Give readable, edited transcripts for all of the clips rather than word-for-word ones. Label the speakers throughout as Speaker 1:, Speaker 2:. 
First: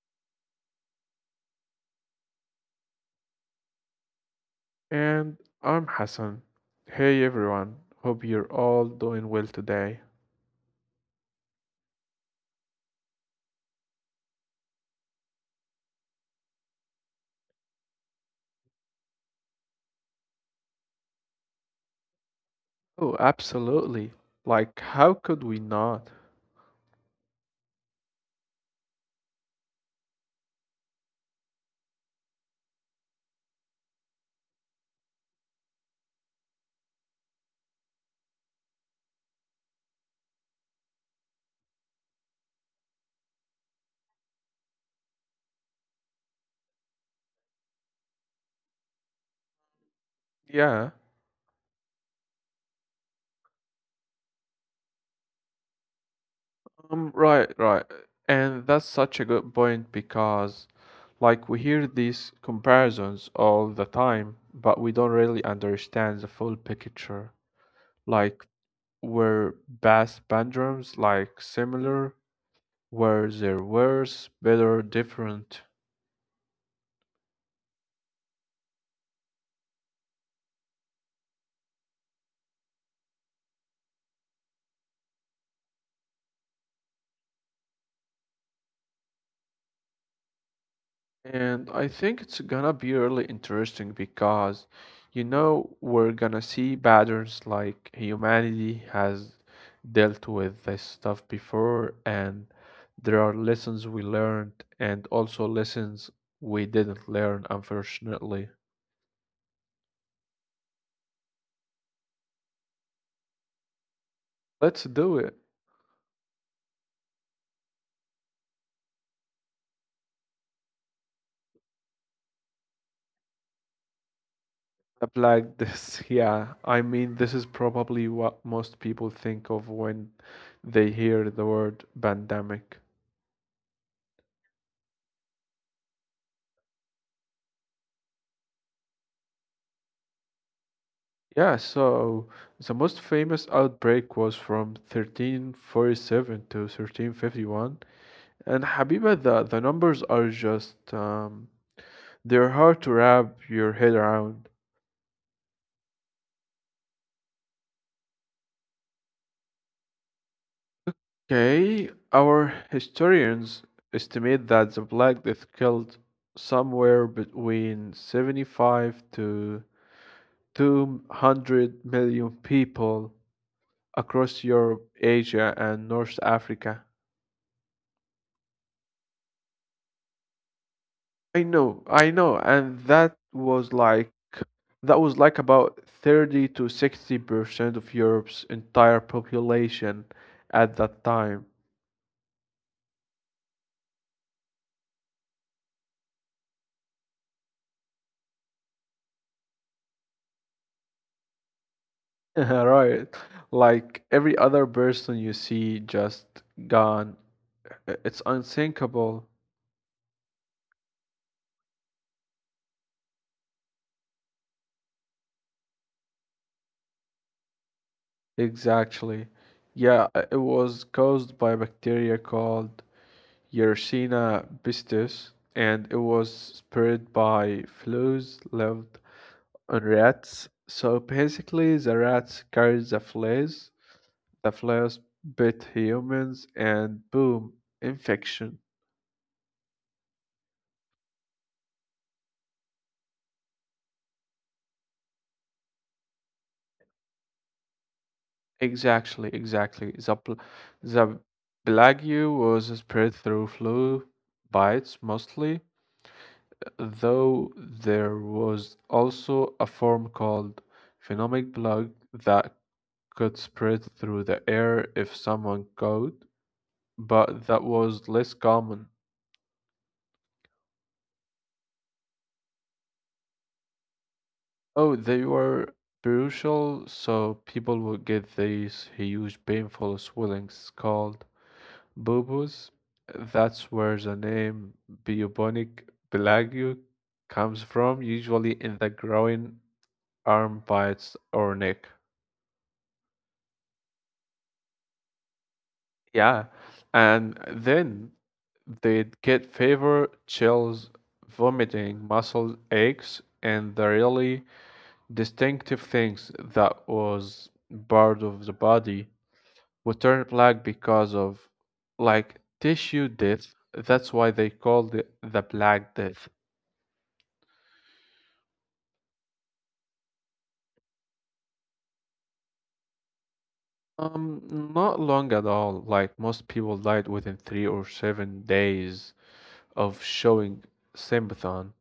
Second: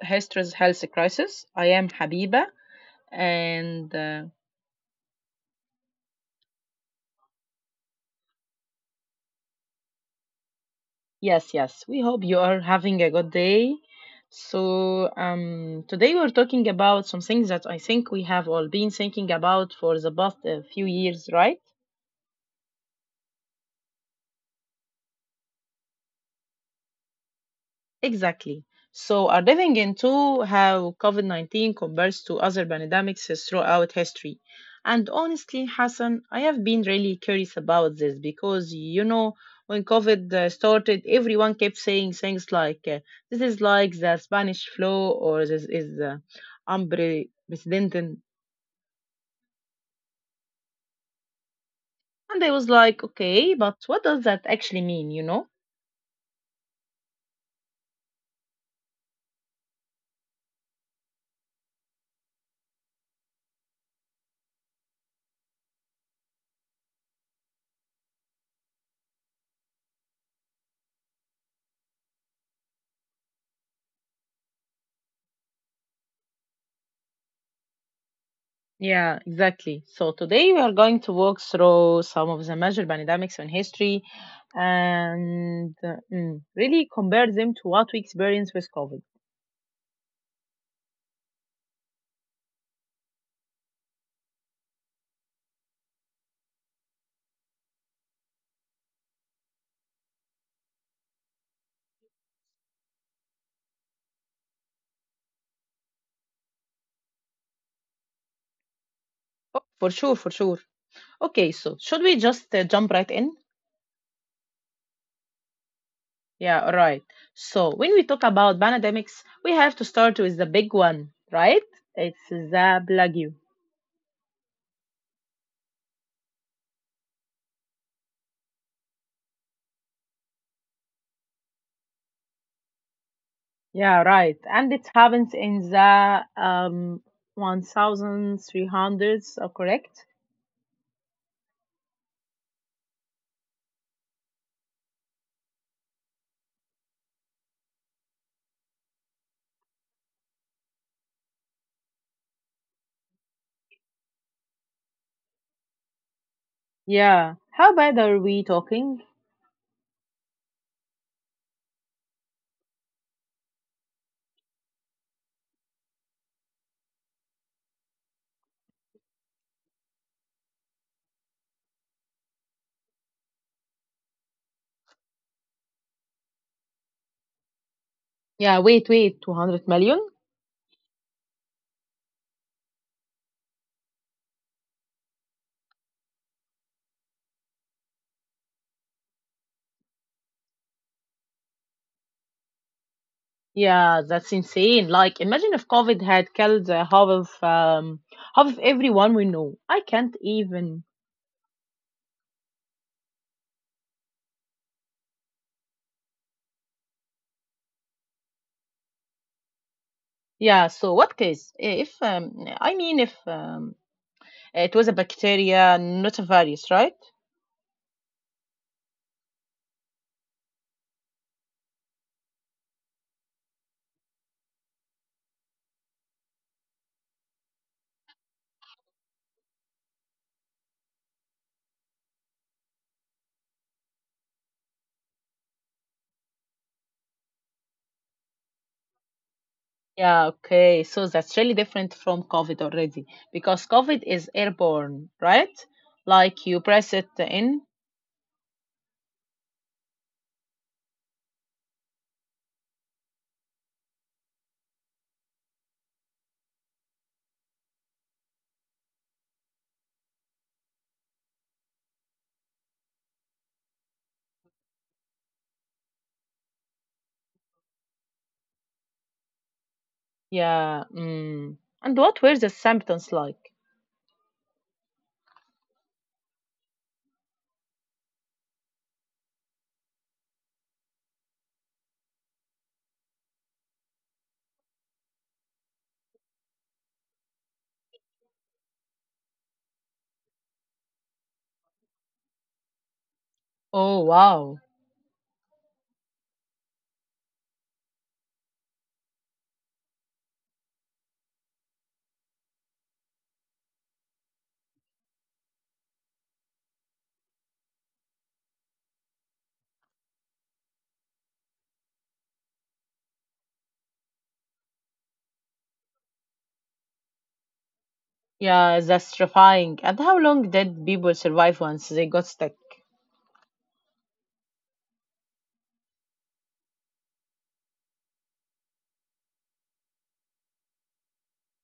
Speaker 1: History's Health Crisis. I am Habiba, and
Speaker 2: And I'm Hassan. Hey everyone, hope you're all doing well today.
Speaker 1: yes, yes, we hope you are having a good day. So, today we're talking about some things that I think we have all been thinking about for the past few years, right?
Speaker 2: Oh, absolutely. Like, how could we not?
Speaker 1: Exactly. So, are diving into how COVID COVID-19 compares to other pandemics throughout history. And honestly, Hassan, I have been really curious about this because, when COVID started, everyone kept saying things like, this is like the Spanish flu or this is unprecedented.
Speaker 2: Yeah,
Speaker 1: And I was like, okay, but what does that actually mean, you know?
Speaker 2: right, right. And that's such a good point because, like, we hear these comparisons all the time, but we don't really understand the full picture. Like, were past pandrums like similar? Were there worse, better, different?
Speaker 1: Yeah, exactly. So today we are going to walk through some of the major pandemics in history and really compare them to what we experienced with COVID.
Speaker 2: And I think it's gonna be really interesting because we're gonna see patterns like humanity has dealt with this stuff before, and there are lessons we learned and also lessons we didn't learn, unfortunately.
Speaker 1: Oh, for sure, for sure. Okay, so should we just jump right in?
Speaker 2: Let's do it.
Speaker 1: Yeah, all right. So when we talk about pandemics, we have to start with the big one, right? It's the plague.
Speaker 2: Up, like this, yeah. I mean, this is probably what most people think of when they hear the word pandemic.
Speaker 1: Yeah, right. And it happens in the 1300s, correct?
Speaker 2: Yeah, so the most famous outbreak was from 1347 to 1351. And Habiba, the numbers are just, they're hard to wrap your head around.
Speaker 1: Yeah. How bad are we talking?
Speaker 2: Okay, our historians estimate that the Black Death killed somewhere between 75 to 200 million people across Europe, Asia, and North Africa.
Speaker 1: Yeah, wait, wait, 200 million?
Speaker 2: I know, and that was like about 30 to 60% of Europe's entire population at that time.
Speaker 1: Yeah, that's insane. Like, imagine if COVID had killed half of everyone we know. I can't even.
Speaker 2: Right. Like every other person you see just gone. It's unthinkable.
Speaker 1: Yeah. So what case? If I mean, if it was a bacteria, not a virus, right?
Speaker 2: Exactly. Yeah, it was caused by a bacteria called Yersinia pestis, and it was spread by flies lived on rats. So basically, the rats carried the flies. The flies bit humans, and boom, infection.
Speaker 1: Yeah. Okay. So that's really different from COVID already because COVID is airborne, right? Like you press it in.
Speaker 2: Exactly, exactly. The plague was spread through flu bites mostly, though there was also a form called phenomic plague that could spread through the air if someone caught, but that was less common.
Speaker 1: Yeah. Mm. And what were the symptoms like?
Speaker 2: Oh, they were brutal, so people would get these huge, painful swellings called buboes. That's where the name bubonic plague comes from, usually in the groin, arm bites, or neck.
Speaker 1: Oh, wow.
Speaker 2: Yeah, and then they'd get fever, chills, vomiting, muscle aches, and the really distinctive things that was part of the body would turn black because of like tissue death. That's why they called it the Black Death.
Speaker 1: Yeah, that's terrifying. And how long did people survive once they got stuck?
Speaker 2: Um, Not long at all. Like most people died within 3 or 7 days of showing symptom.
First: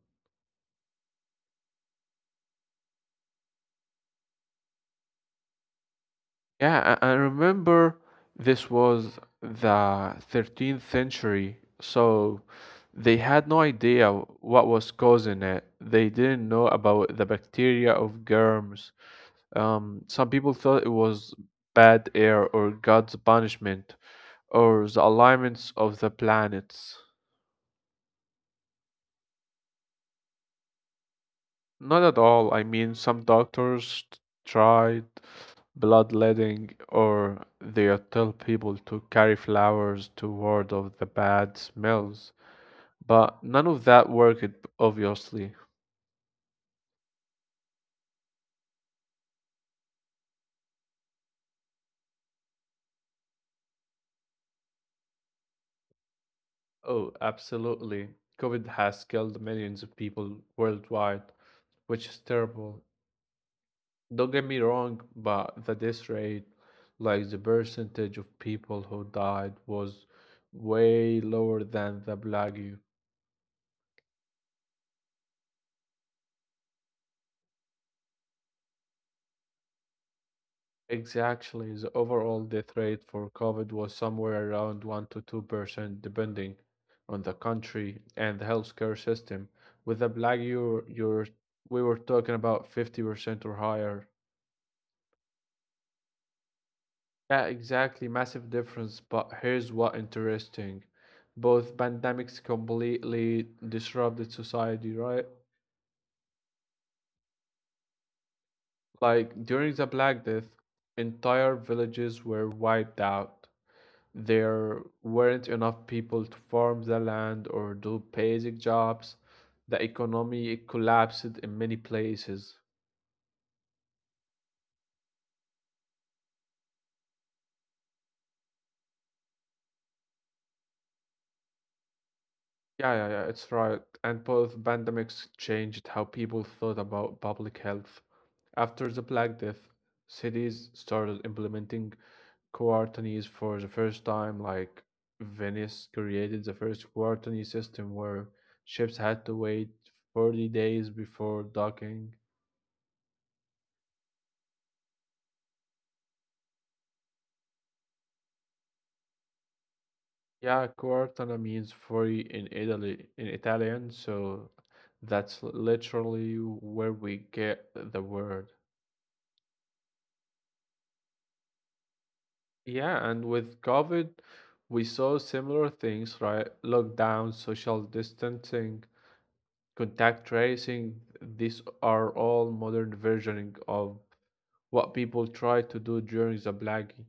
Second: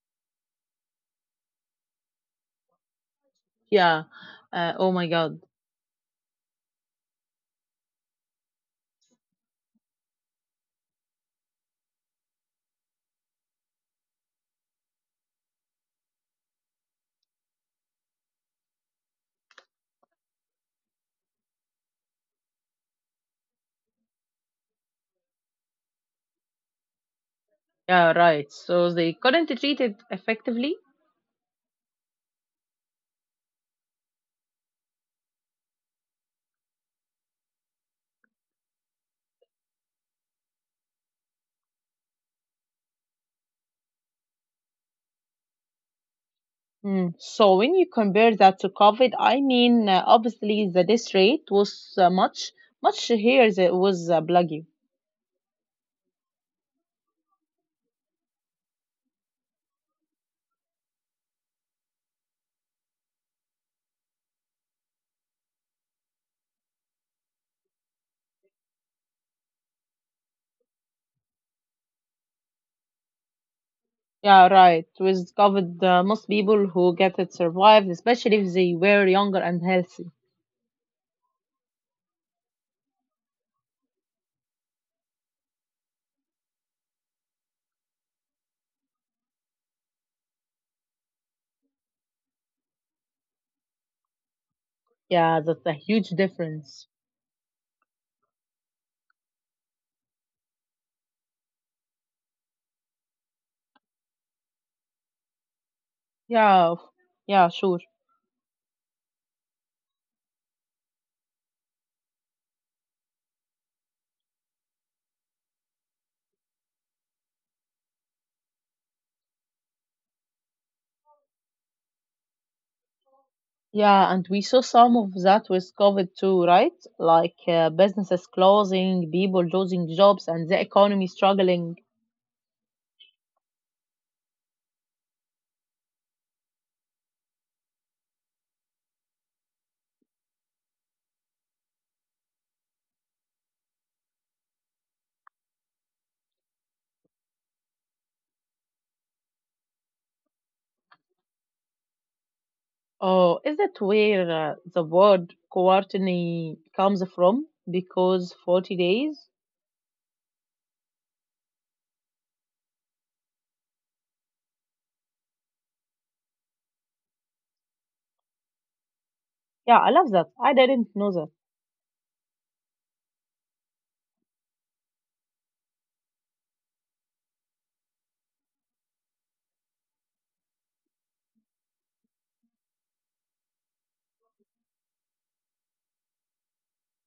Speaker 1: Yeah. Oh my God.
Speaker 2: Yeah, I remember this was the 13th century, so they had no idea what was causing it. They didn't know about the bacteria of germs. Some people thought it was bad air or God's punishment or the alignments of the planets.
Speaker 1: Yeah, right. So they couldn't treat it effectively.
Speaker 2: Not at all. I mean, some doctors tried bloodletting or they tell people to carry flowers to ward off the bad smells. But none of that worked, obviously.
Speaker 1: Mm. So when you compare that to COVID, I mean, obviously the death rate was much, much higher than it was bloody.
Speaker 2: Oh, absolutely. COVID has killed millions of people worldwide, which is terrible. Don't get me wrong, but the death rate, like the percentage of people who died, was way lower than the plague.
Speaker 1: Yeah, right. With COVID, most people who get it survived, especially if they were younger and healthy.
Speaker 2: Exactly, the overall death rate for COVID was somewhere around 1 to 2%, depending on the country and the healthcare system. With the plague, we were talking about 50% or higher.
Speaker 1: Yeah, that's a huge difference.
Speaker 2: Yeah, exactly. Massive difference. But here's what interesting. Both pandemics completely disrupted society, right?
Speaker 1: Yeah, yeah, sure.
Speaker 2: Like during the Black Death, entire villages were wiped out. There weren't enough people to farm the land or do basic jobs. The economy collapsed in many places.
Speaker 1: Yeah, and we saw some of that with COVID too, right? Like businesses closing, people losing jobs, and the economy struggling.
Speaker 2: Yeah, yeah, yeah, it's right. And both pandemics changed how people thought about public health. After the Black Death, cities started implementing quarantines for the first time, like Venice created the first quarantine system where ships had to wait 40 days before docking.
Speaker 1: Oh, is that where the word quarantine comes from? Because 40 days?
Speaker 2: Yeah, quarantine means 40 in Italian, so that's literally where we get the word.
Speaker 1: Yeah, I love that. I didn't know that.
Speaker 2: Yeah, and with COVID, we saw similar things, right? Lockdowns, social distancing, contact tracing, these are all modern versioning of what people tried to do during the Blackie.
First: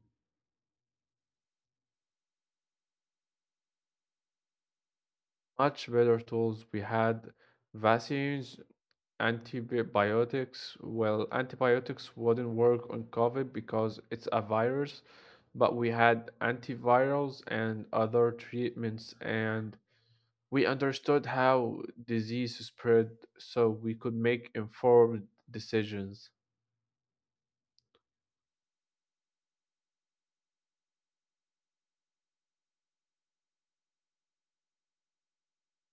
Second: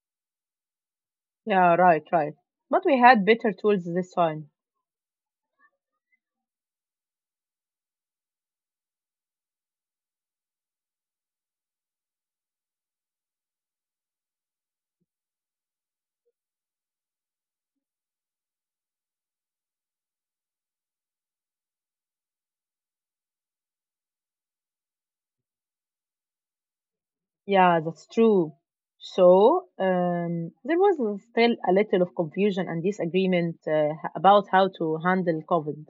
Speaker 1: Yeah, right, right. But we had better tools this time.
Speaker 2: Much better tools. We had vaccines, antibiotics. Well, antibiotics wouldn't work on COVID because it's a virus, but we had antivirals and other treatments, and we understood how disease spread, so we could make informed decisions.
Speaker 1: Yeah, that's true. So there was still a little of confusion and disagreement about how to handle COVID.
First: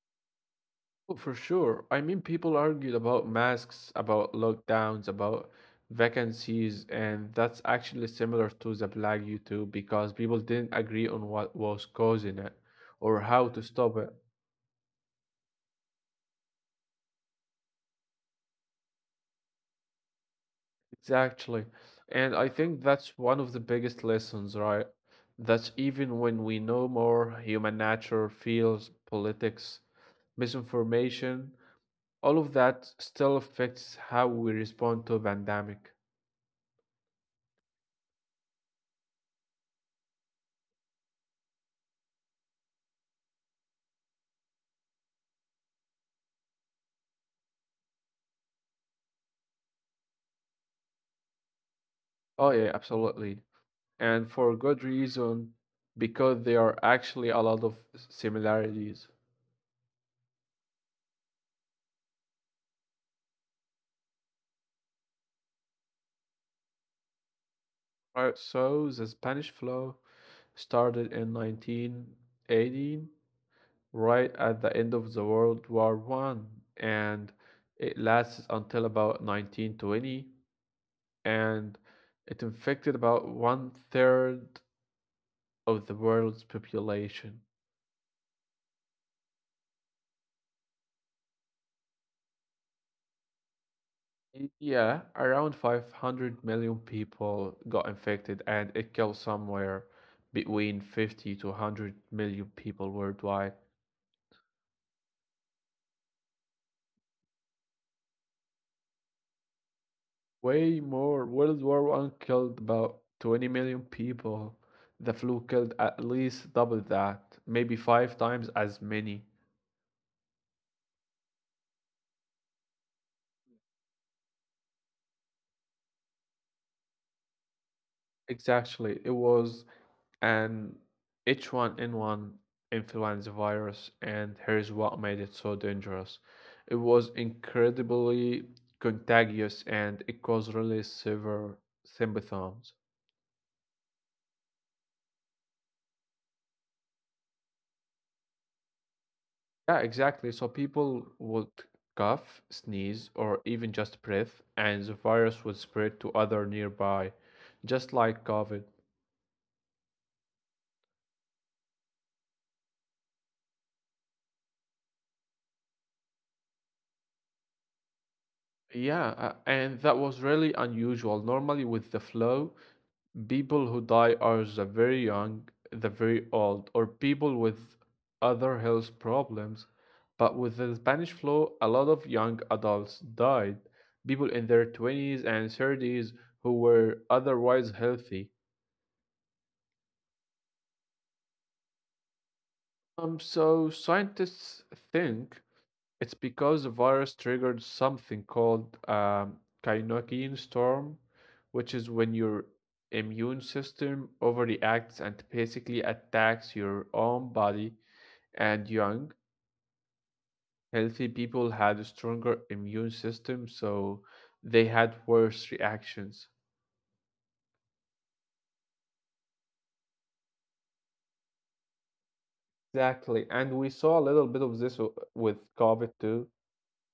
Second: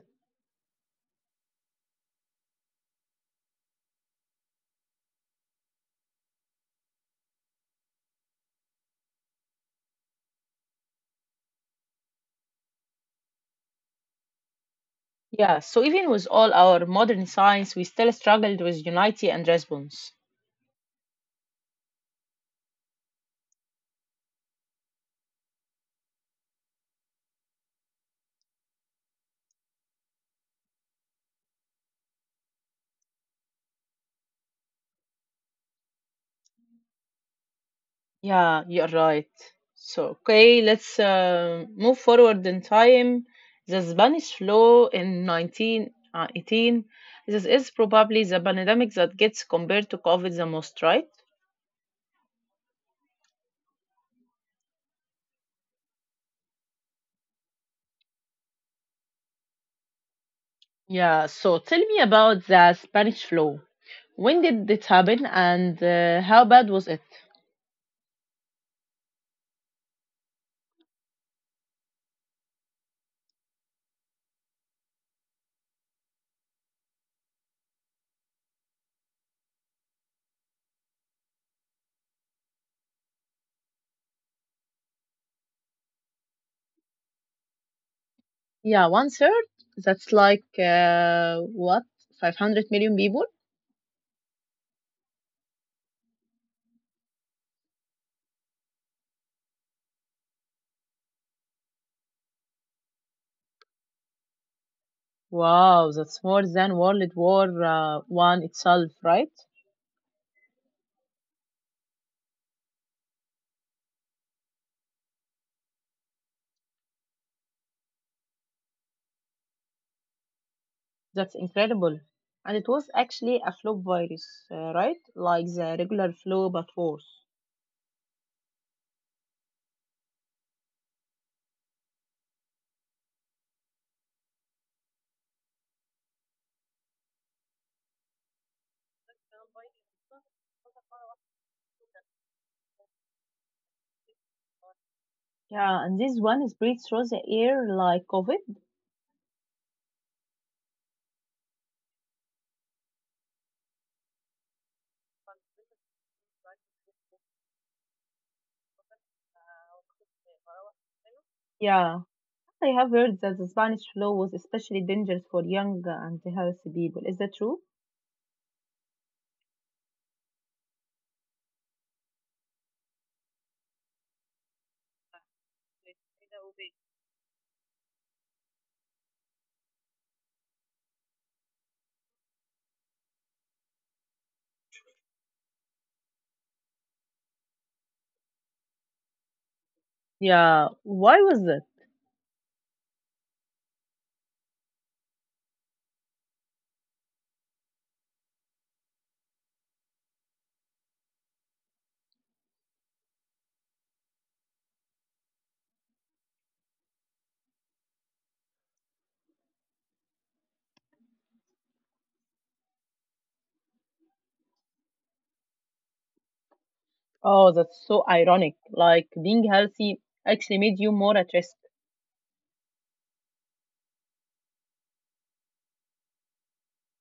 Speaker 2: Oh, for sure. I mean, people argued about masks, about lockdowns, about vacancies, and that's actually similar to the plague YouTube because people didn't agree on what was causing it or how to stop it.
Speaker 1: Yeah, so even with all our modern science, we still struggled with unity and response.
Speaker 2: Exactly. And I think that's one of the biggest lessons, right? That even when we know more, human nature feels politics, misinformation, all of that still affects how we respond to a pandemic.
Speaker 1: Yeah, you're right. So, okay, let's move forward in time. The Spanish flu in 1918. This is probably the pandemic that gets compared to COVID the most, right?
Speaker 2: Oh yeah, absolutely. And for good reason, because there are actually a lot of similarities.
Speaker 1: Yeah, so tell me about the Spanish flu. When did it happen and how bad was it?
Speaker 2: Right, so the Spanish flu started in 1918, right at the end of the World War I, and it lasted until about 1920, and it infected about one third of the world's population.
Speaker 1: Yeah, one third? That's like, what, 500 million people?
Speaker 2: Yeah, around 500 million people got infected, and it killed somewhere between 50 to 100 million people worldwide.
Speaker 1: Wow, that's more than World War One itself, right?
Speaker 2: Way more. World War I killed about 20 million people. The flu killed at least double that, maybe five times as many.
Speaker 1: That's incredible. And it was actually a flu virus, right? Like the regular flu, but worse.
Speaker 2: Exactly. It was And H1N1 influenza virus, and here's what made it so dangerous. It was incredibly contagious and it caused really severe symptoms.
Speaker 1: Yeah, and this one is breathed through the air like COVID.
Speaker 2: Yeah, exactly. So people would cough, sneeze, or even just breathe, and the virus would spread to other nearby, just like COVID.
Speaker 1: Yeah, I have heard that the Spanish flu was especially dangerous for young and healthy people. Is that true?
Speaker 2: Yeah, and that was really unusual. Normally, with the flu, people who die are the very young, the very old, or people with other health problems. But with the Spanish flu, a lot of young adults died, people in their 20s and 30s who were otherwise healthy.
Speaker 1: Yeah, why was that?
Speaker 2: So scientists think it's because the virus triggered something called kinokine storm, which is when your immune system overreacts and basically attacks your own body. And young, healthy people had a stronger immune system, so they had worse reactions.
Speaker 1: Oh, that's so ironic. Like being healthy actually made you more at risk.
Speaker 2: Exactly. And we saw a little bit of this with COVID too.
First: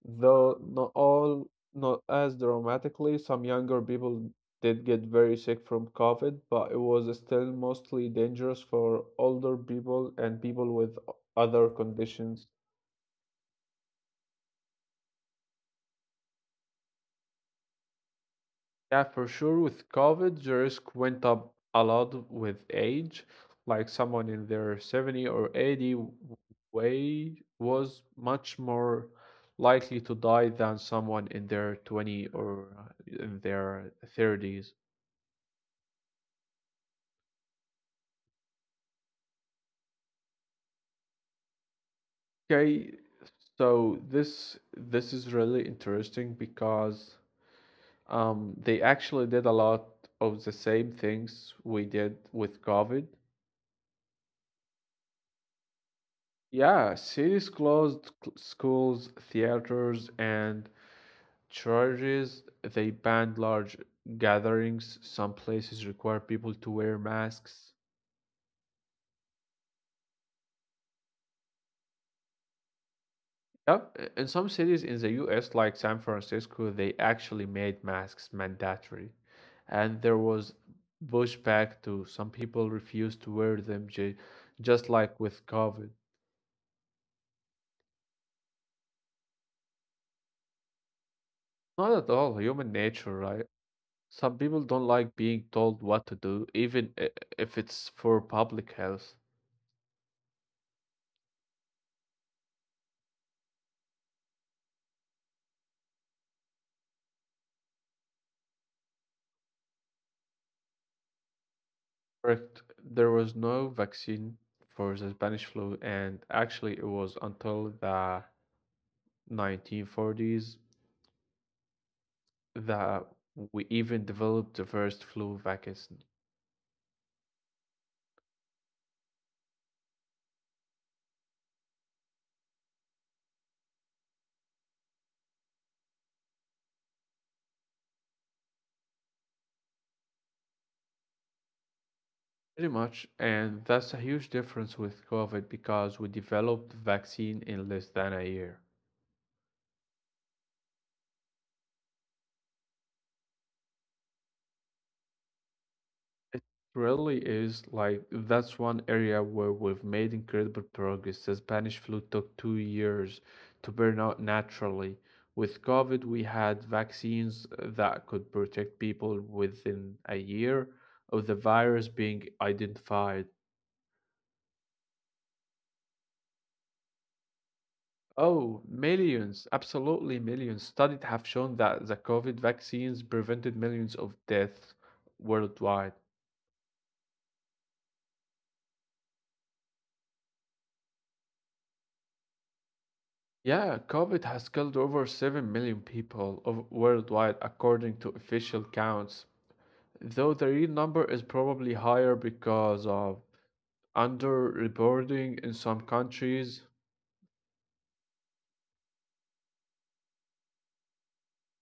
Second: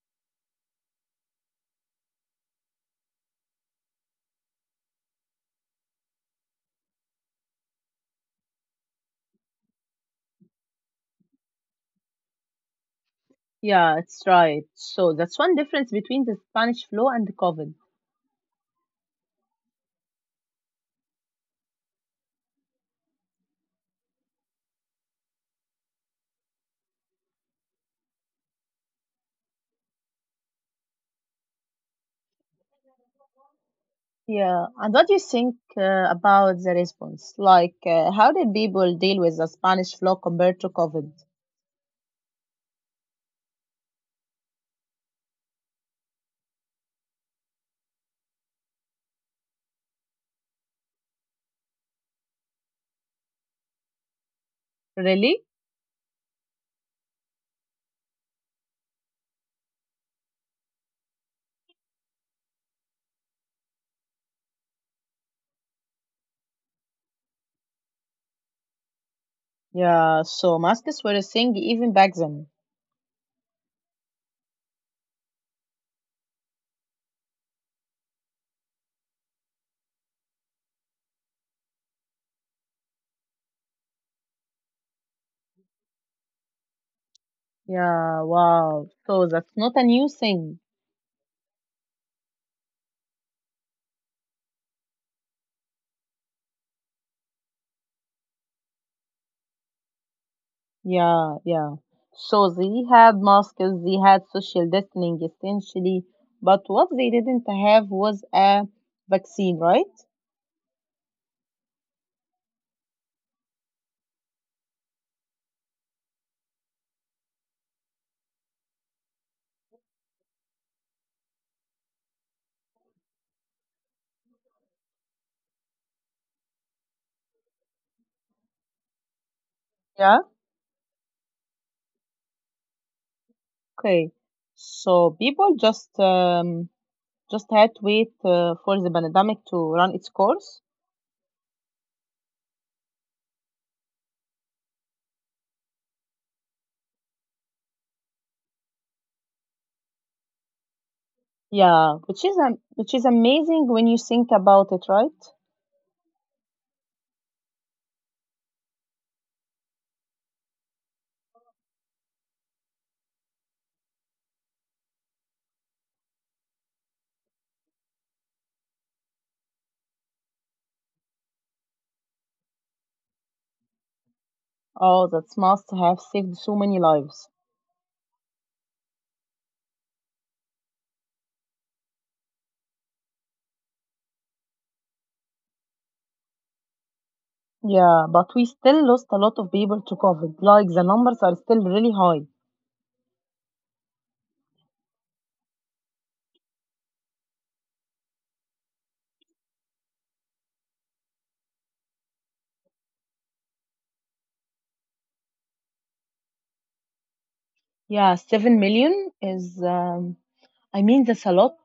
Speaker 2: Though not all, not as dramatically, some younger people did get very sick from COVID, but it was still mostly dangerous for older people and people with other conditions.
Speaker 1: Yeah, it's right. So that's one difference between the Spanish flu and the COVID.
Speaker 2: Yeah, for sure. With COVID, the risk went up a lot with age. Like someone in their 70 or 80 way was much more likely to die than someone in their 20 or in their
Speaker 1: Yeah,
Speaker 2: 30s.
Speaker 1: and what do you think about the response? Like, how did people deal with the Spanish flu compared to COVID?
Speaker 2: Okay, so this is really interesting because they actually did a lot of the same things we did with COVID.
Speaker 1: Really?
Speaker 2: Yeah, cities closed schools, theaters, and churches. They banned large gatherings. Some places require people to wear masks.
Speaker 1: Yeah, so masks were a thing even back then.
Speaker 2: Yep. In some cities in the US, like San Francisco, they actually made masks mandatory. And there was pushback too. Some people refused to wear them, just like with COVID.
Speaker 1: Yeah, wow. So that's not a new thing.
Speaker 2: Not at all human nature, right? Some people don't like being told what to do, even if it's for public health.
Speaker 1: Yeah, yeah. So they had masks, they had social distancing essentially, but what they didn't have was a vaccine, right?
Speaker 2: Correct. There was no vaccine for the Spanish flu, and actually, it was until the 1940s that we even developed the first flu vaccine.
Speaker 1: Yeah. Okay, so people just had to wait for the pandemic to run its course.
Speaker 2: Pretty much, and that's a huge difference with COVID because we developed the vaccine in less than a year.
Speaker 1: Yeah, which is amazing when you think about it, right?
Speaker 2: It really is like that's one area where we've made incredible progress. The Spanish flu took 2 years to burn out naturally. With COVID, we had vaccines that could protect people within a year of the virus being identified.
Speaker 1: Oh, that must have saved so many lives.
Speaker 2: Oh, millions, absolutely millions. Studies have shown that the COVID vaccines prevented millions of deaths worldwide.
Speaker 1: Yeah, but we still lost a lot of people to COVID. Like the numbers are still really high.
Speaker 2: Yeah, COVID has killed over 7 million people of worldwide, according to official counts. Though the real number is probably higher because of underreporting in some countries.
Speaker 1: Yeah, 7 million is. I mean, that's a lot.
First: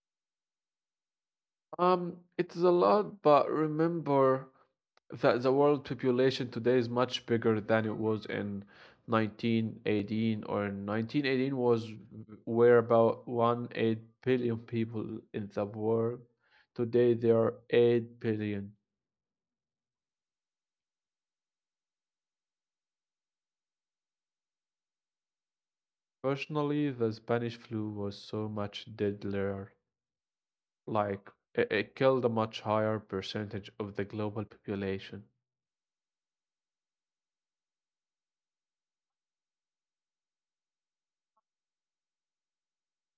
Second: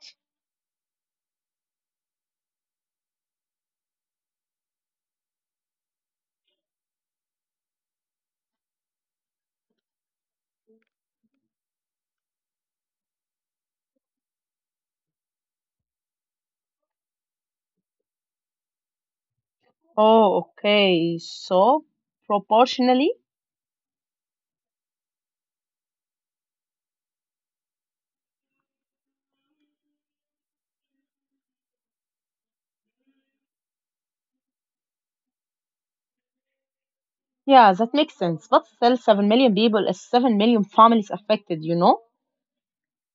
Speaker 2: It's a lot, but remember that the world population today is much bigger than it was in 1918, or in 1918 was where about one eight billion people in the world. Today there are 8 billion.
Speaker 1: Oh, okay. So proportionally,
Speaker 2: Personally, the Spanish flu was so much deadlier. Like it killed a much higher percentage of the global population.
Speaker 1: yeah, that makes sense. But still, 7 million people is 7 million families affected, you know?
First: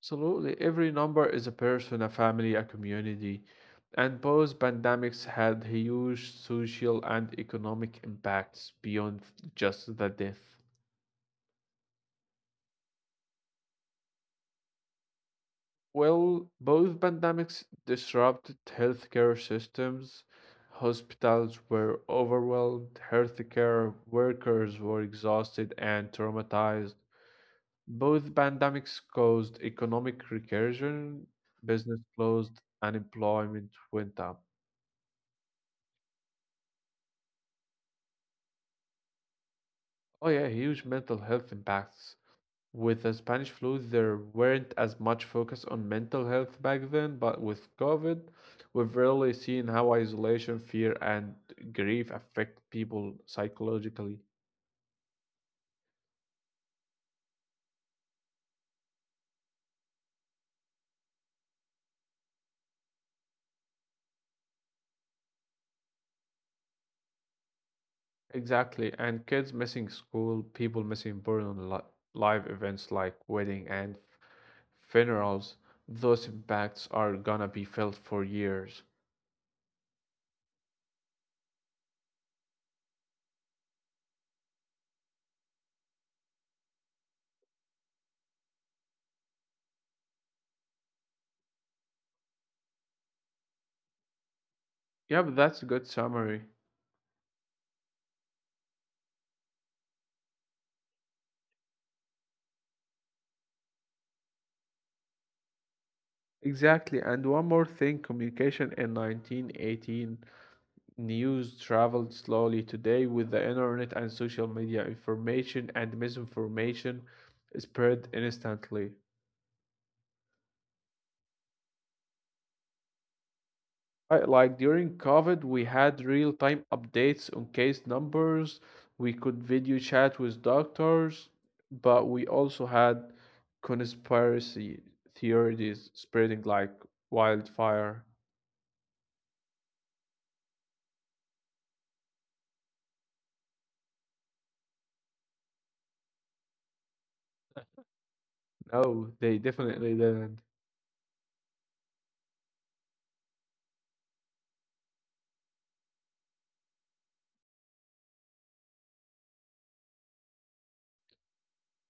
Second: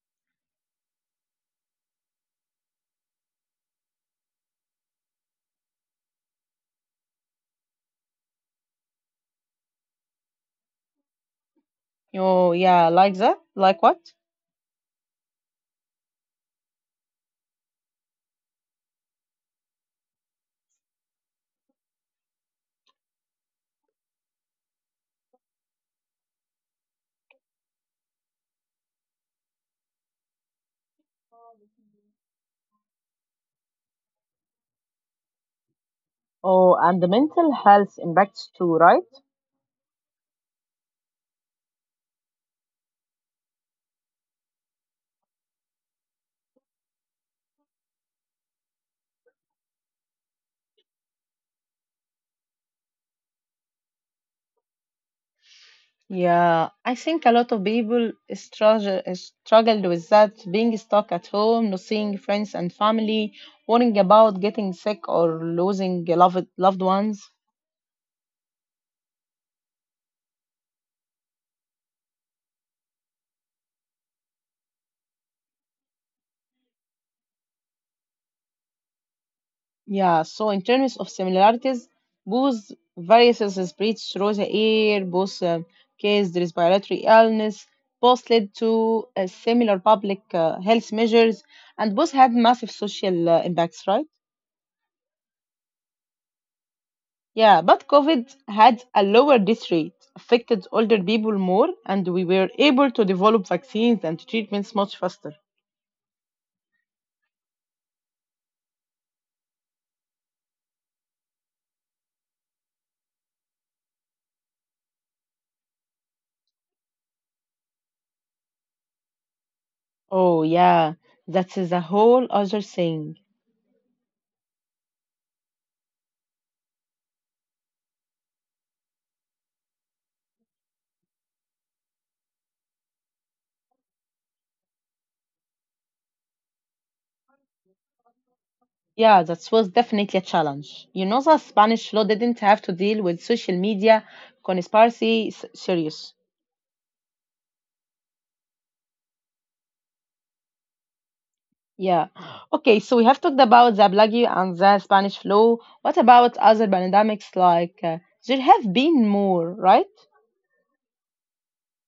Speaker 2: Absolutely. Every number is a person, a family, a community. And both pandemics had huge social and economic impacts beyond just the death.
Speaker 1: Oh, yeah, like that? Like what?
Speaker 2: Well, both pandemics disrupted healthcare systems. Hospitals were overwhelmed, healthcare workers were exhausted and traumatized. Both pandemics caused economic recession, business closed, unemployment went up.
Speaker 1: Oh, and the mental health impacts too, right?
Speaker 2: Oh yeah, huge mental health impacts. With the Spanish flu, there weren't as much focus on mental health back then, but with COVID, we've really seen how isolation, fear, and grief affect people psychologically.
Speaker 1: Yeah, I think a lot of people struggled with that, being stuck at home, not seeing friends and family, worrying about getting sick or losing loved ones.
Speaker 2: Exactly, and kids missing school, people missing important live events like wedding and funerals, those impacts are gonna be felt for years.
Speaker 1: Yeah, so in terms of similarities, both viruses spread through the air, both caused respiratory illness, both led to similar public health measures, and both had massive social impacts, right?
Speaker 2: Yeah, but that's a good summary.
Speaker 1: Yeah, but COVID had a lower death rate, affected older people more, and we were able to develop vaccines and treatments much faster.
Speaker 2: Exactly. And one more thing, communication in 1918, news traveled slowly today with the internet and social media. Information and misinformation spread instantly.
Speaker 1: Oh, yeah, that is a whole other thing.
Speaker 2: Like during COVID, we had real-time updates on case numbers. We could video chat with doctors, but we also had conspiracy theories spreading like wildfire.
Speaker 1: Yeah, that was definitely a challenge. You know, the Spanish law didn't have to deal with social media conspiracy serious.
Speaker 2: No, they definitely didn't.
Speaker 1: Yeah. Okay, so we have talked about the Blagio and the Spanish flu. What about other pandemics like there have been more, right?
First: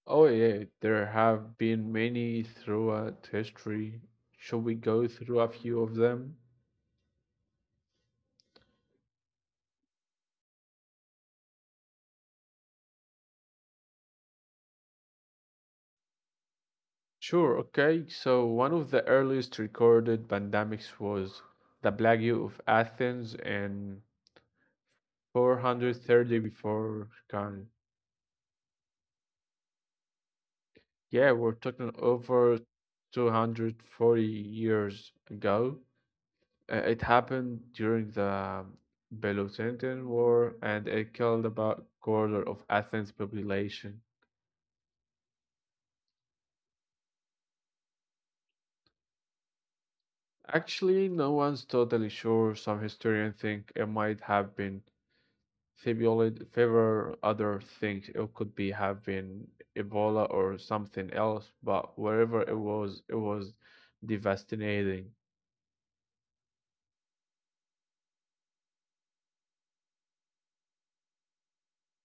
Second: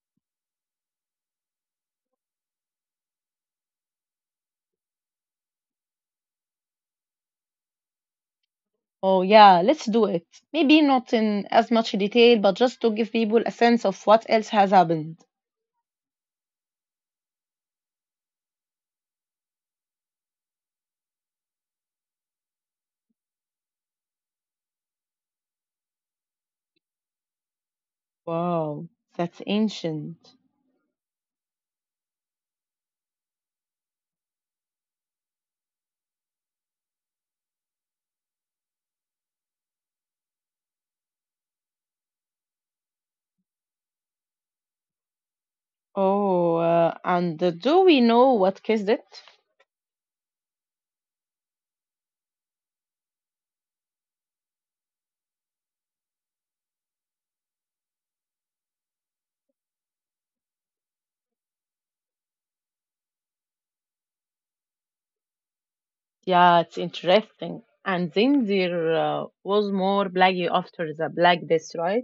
Speaker 2: Oh yeah, there have been many throughout history. Should we go through a few of them?
Speaker 1: Oh, yeah, let's do it. Maybe not in as much detail, but just to give people a sense of what else has happened.
Speaker 2: Sure, okay. So one of the earliest recorded pandemics was the Plague of Athens in 430 before Khan.
Speaker 1: Wow, that's ancient.
Speaker 2: Yeah, we're talking over 240 years ago. It happened during the Peloponnesian War, and it killed about quarter of Athens' population.
Speaker 1: Oh, and do we know what kissed it?
Speaker 2: Actually, no one's totally sure. Some historians think it might have been Thibault fever, others think it could be have been Ebola or something else, but wherever it was devastating.
Speaker 1: Yeah, it's interesting. And then there was more Black after the Black Death, right?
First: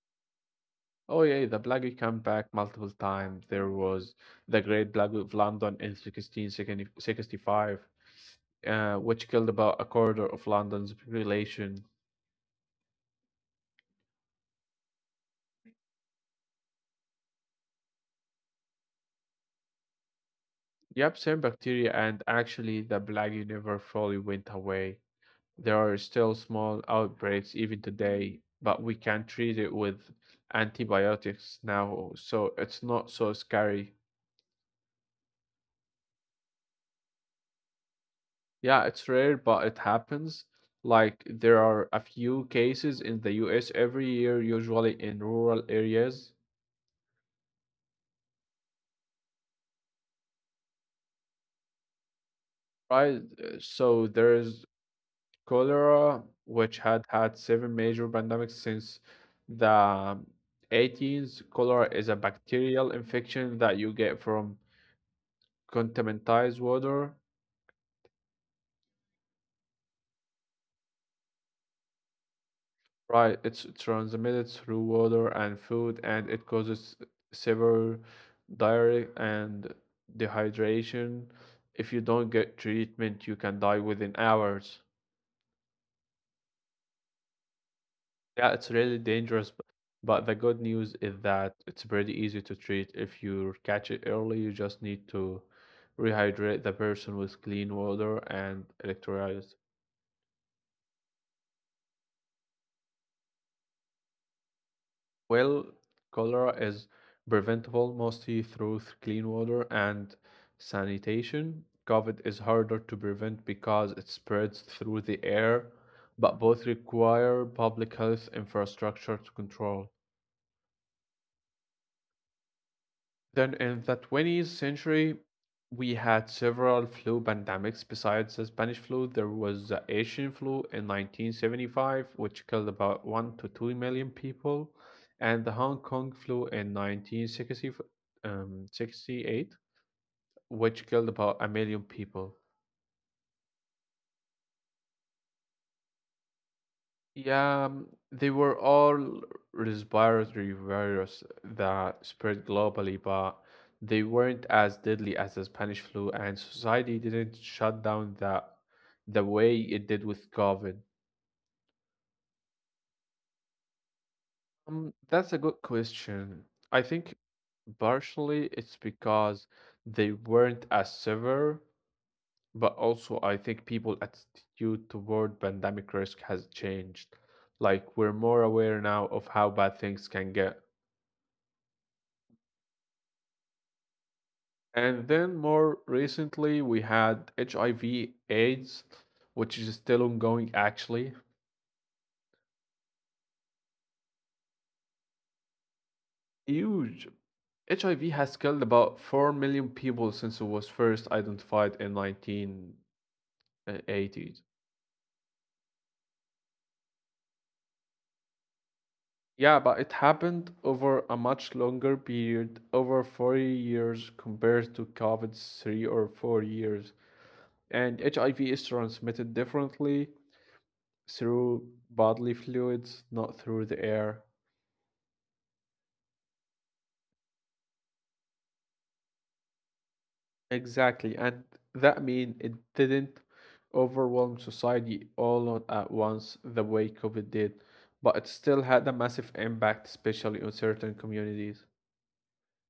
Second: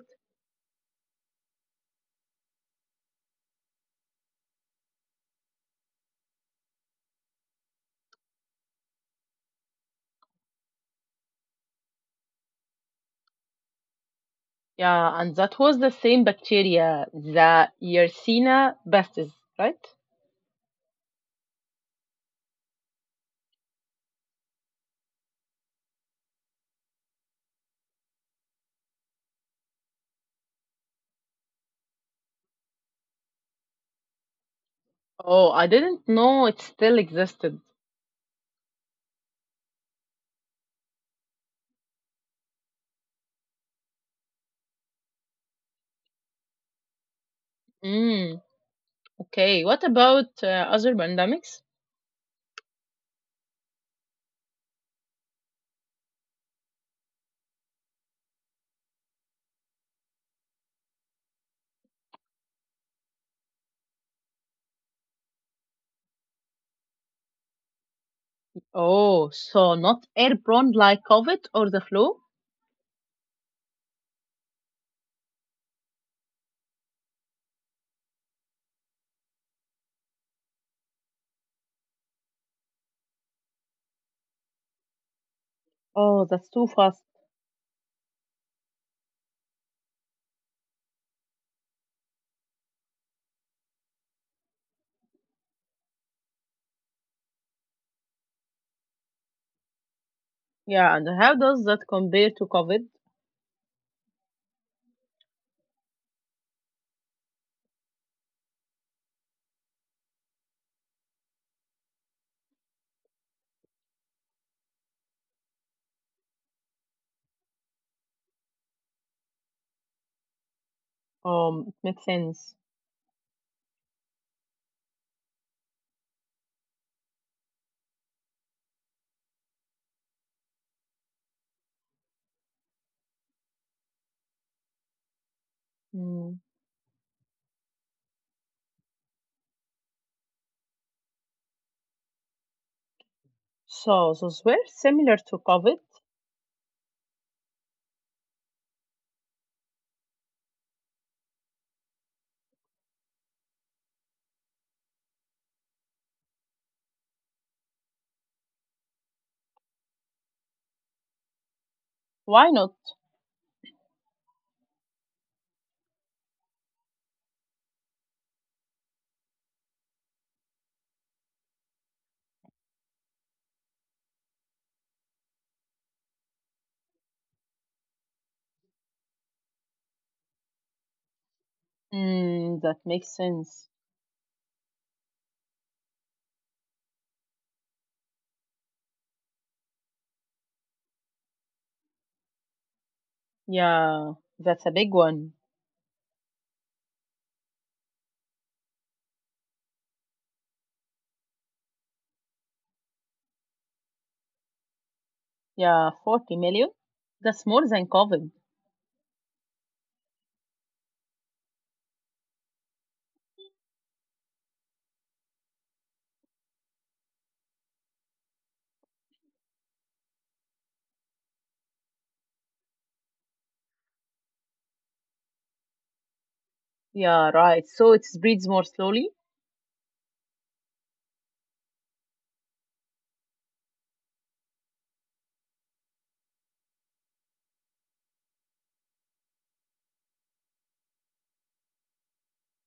Speaker 2: Oh yeah, the plague came back multiple times. There was the Great Plague of London in 1665, which killed about a quarter of London's population.
Speaker 1: Yeah, and that was the same bacteria, the Yersinia pestis, right?
Speaker 2: Yep, same bacteria, and actually the plague never fully went away. There are still small outbreaks even today, but we can treat it with antibiotics now, so it's not so scary.
Speaker 1: Oh, I didn't know it still existed.
Speaker 2: Yeah, it's rare, but it happens. Like there are a few cases in the US every year, usually in rural areas,
Speaker 1: Mm, okay, what about other pandemics?
Speaker 2: right? So there's cholera, which had seven major pandemics since the 18s. Cholera is a bacterial infection that you get from contaminated water.
Speaker 1: Oh, so not airborne like COVID or the flu?
Speaker 2: Right, it's transmitted through water and food, and it causes severe diarrhea and dehydration. If you don't get treatment, you can die within hours.
Speaker 1: Oh, that's too fast.
Speaker 2: Yeah, it's really dangerous, but the good news is that it's pretty easy to treat. If you catch it early, you just need to rehydrate the person with clean water and electrolytes.
Speaker 1: Yeah, and how does that compare to COVID?
Speaker 2: Well, cholera is preventable mostly through clean water and sanitation. COVID is harder to prevent because it spreads through the air, but both require public health infrastructure to control.
Speaker 1: It makes sense.
Speaker 2: Then in the 20th century, we had several flu pandemics. Besides the Spanish flu, there was the Asian flu in 1975, which killed about 1 to 2 million people, and the Hong Kong
Speaker 1: Mm.
Speaker 2: flu in 1968, which killed about a million people.
Speaker 1: So those were similar to COVID.
Speaker 2: Yeah, they were all respiratory virus that spread globally, but they weren't as deadly as the Spanish flu, and society didn't shut down that the way it did with COVID.
Speaker 1: Why not?
Speaker 2: That's a good question. I think partially it's because they weren't as severe, but also I think people's attitude toward pandemic risk has changed. Like we're more aware now of how bad things can get.
Speaker 1: Mm, that makes sense.
Speaker 2: And then more recently, we had HIV AIDS, which is still ongoing actually.
Speaker 1: Yeah, that's a big one.
Speaker 2: Huge. HIV has killed about 4 million people since it was first identified in 1980s.
Speaker 1: Yeah, 40 million. That's more than COVID.
Speaker 2: Yeah, but it happened over a much longer period, over 40 years compared to COVID's 3 or 4 years. And HIV is transmitted differently through bodily fluids, not through the air.
Speaker 1: Yeah, right. So it spreads more slowly.
Speaker 2: Exactly, and that mean it didn't overwhelm society all on at once the way COVID did, but it still had a massive impact, especially on certain communities.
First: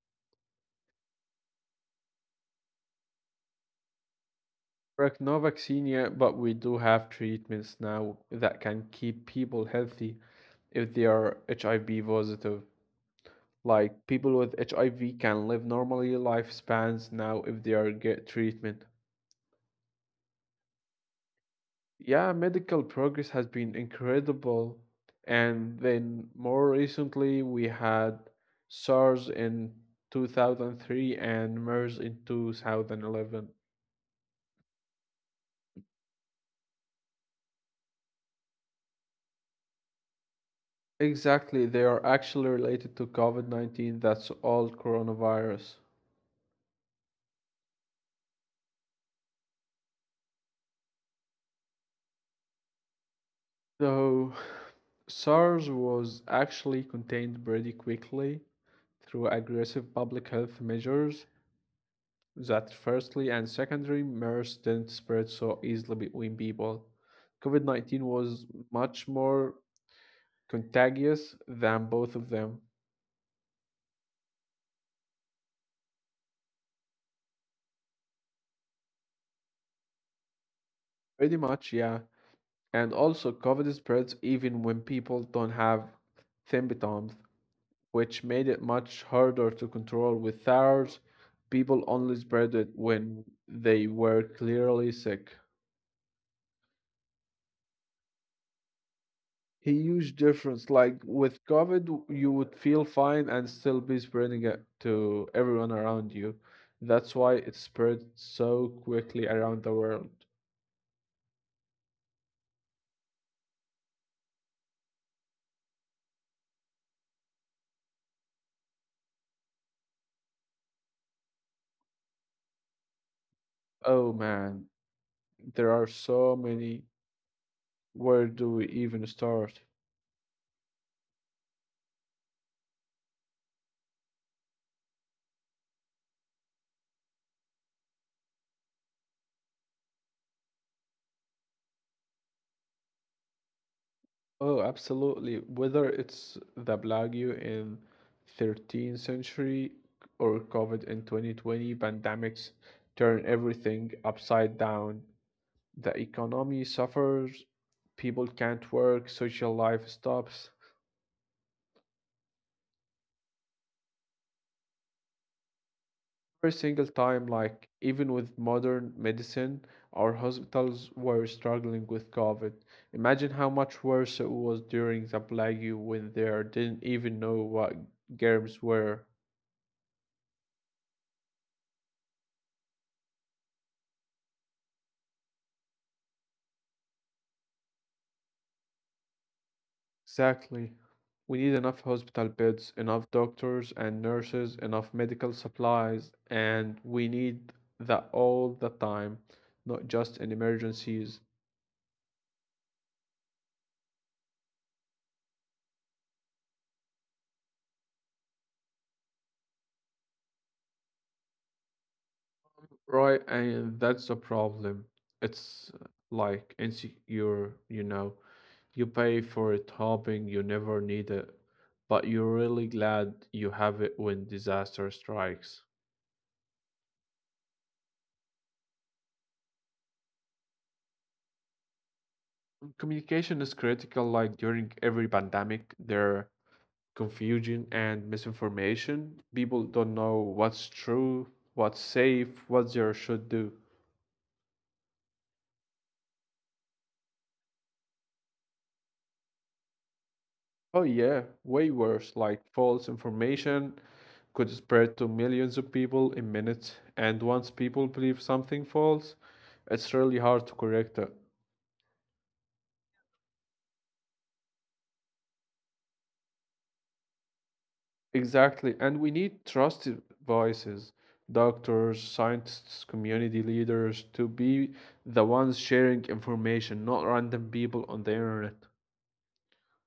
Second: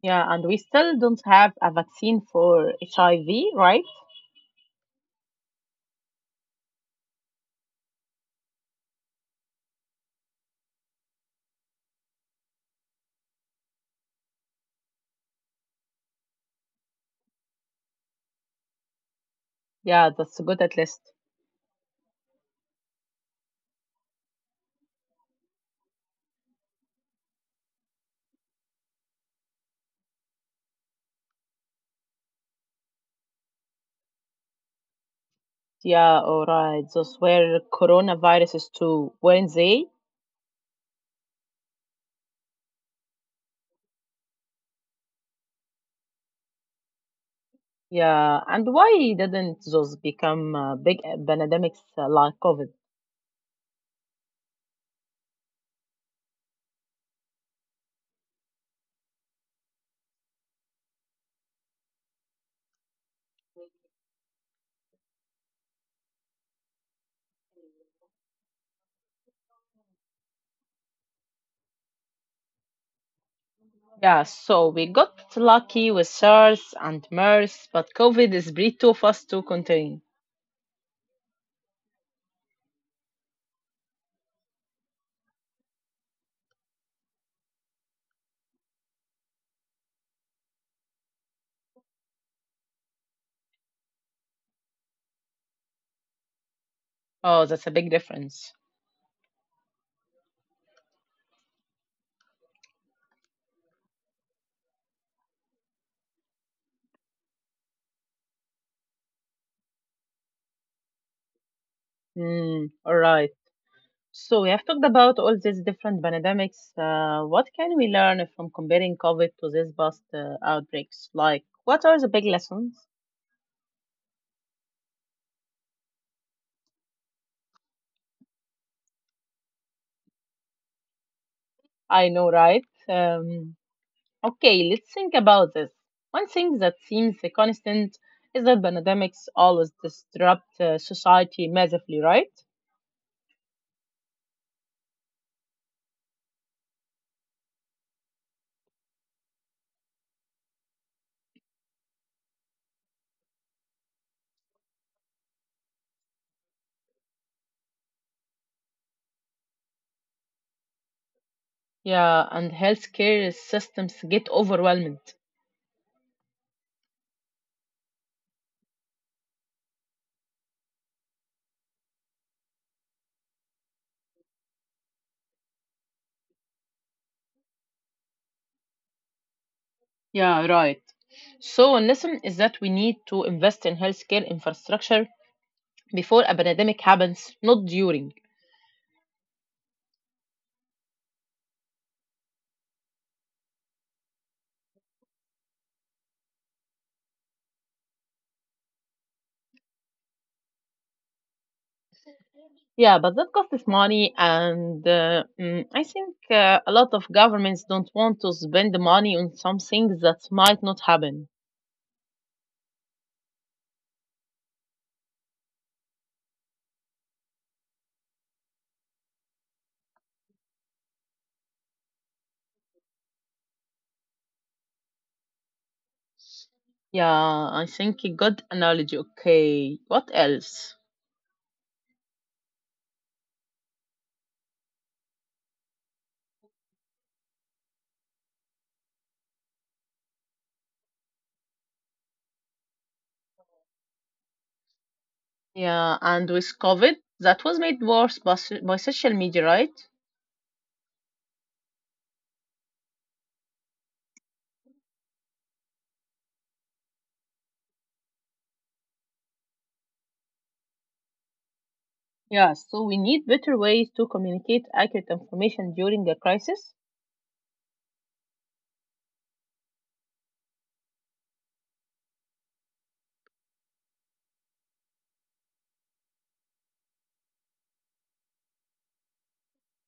Speaker 1: Yeah, and we still don't have a vaccine for HIV, right?
Speaker 2: Correct, no vaccine yet, but we do have treatments now that can keep people healthy if they are HIV positive. Like people with HIV can live normally lifespans now if they are get treatment.
Speaker 1: Yeah, that's good at least.
Speaker 2: Yeah, medical progress has been incredible. And then more recently, we had SARS in 2003 and MERS in 2011.
Speaker 1: Yeah, all right. Those were coronaviruses too, weren't they?
Speaker 2: Exactly, they are actually related to COVID-19, that's all coronavirus.
Speaker 1: Yeah, and why didn't those become big pandemics like COVID?
Speaker 2: So, SARS was actually contained pretty quickly through aggressive public health measures. That firstly and secondly, MERS didn't spread so easily between people. COVID 19 was much more contagious than both of them.
Speaker 1: Yeah, so we got lucky with SARS and MERS, but COVID is breed too fast to contain.
Speaker 2: Pretty much, yeah. And also, COVID spreads even when people don't have symptoms, which made it much harder to control with SARS. People only spread it when they were clearly sick.
Speaker 1: Oh, that's a big difference.
Speaker 2: A huge difference. Like with COVID, you would feel fine and still be spreading it to everyone around you. That's why it spread so quickly around the world.
Speaker 1: Mm, all right. So we have talked about all these different pandemics. What can we learn from comparing COVID to these past outbreaks? Like, what are the big lessons?
Speaker 2: Oh man, there are so many. Where do we even start?
Speaker 1: I know, right? Um, Okay, let's think about this. One thing that seems a constant is that pandemics always disrupt society massively, right?
Speaker 2: Oh, absolutely. Whether it's the Black Plague in 13th century or COVID in 2020, pandemics turn everything upside down. The economy suffers, people can't work, social life stops.
Speaker 1: Yeah, and healthcare systems get overwhelmed.
Speaker 2: Every single time, like even with modern medicine, our hospitals were struggling with COVID. Imagine how much worse it was during the plague when they didn't even know what germs were.
Speaker 1: Yeah, right. So, a lesson is that we need to invest in healthcare infrastructure before a pandemic happens, not during.
Speaker 2: Exactly. We need enough hospital beds, enough doctors and nurses, enough medical supplies, and we need that all the time, not just in emergencies.
Speaker 1: Yeah, but that costs money, and I think a lot of governments don't want to spend the money on some things that might not happen.
Speaker 2: Right, and that's the problem. It's like insecure, you know. You pay for it hoping you never need it, but you're really glad you have it when disaster strikes.
Speaker 1: Yeah, I think a good analogy. Okay, what else?
Speaker 2: Communication is critical, like during every pandemic, there are confusion and misinformation. People don't know what's true, what's safe, what they should do.
Speaker 1: Yeah, and with COVID, that was made worse by social media, right?
Speaker 2: Oh, yeah, way worse. Like false information could spread to millions of people in minutes, and once people believe something false, it's really hard to correct it.
Speaker 1: Yeah, so we need better ways to communicate accurate information during a crisis.
Speaker 2: Exactly, and we need trusted voices, doctors, scientists, community leaders to be the ones sharing information, not random people on the internet.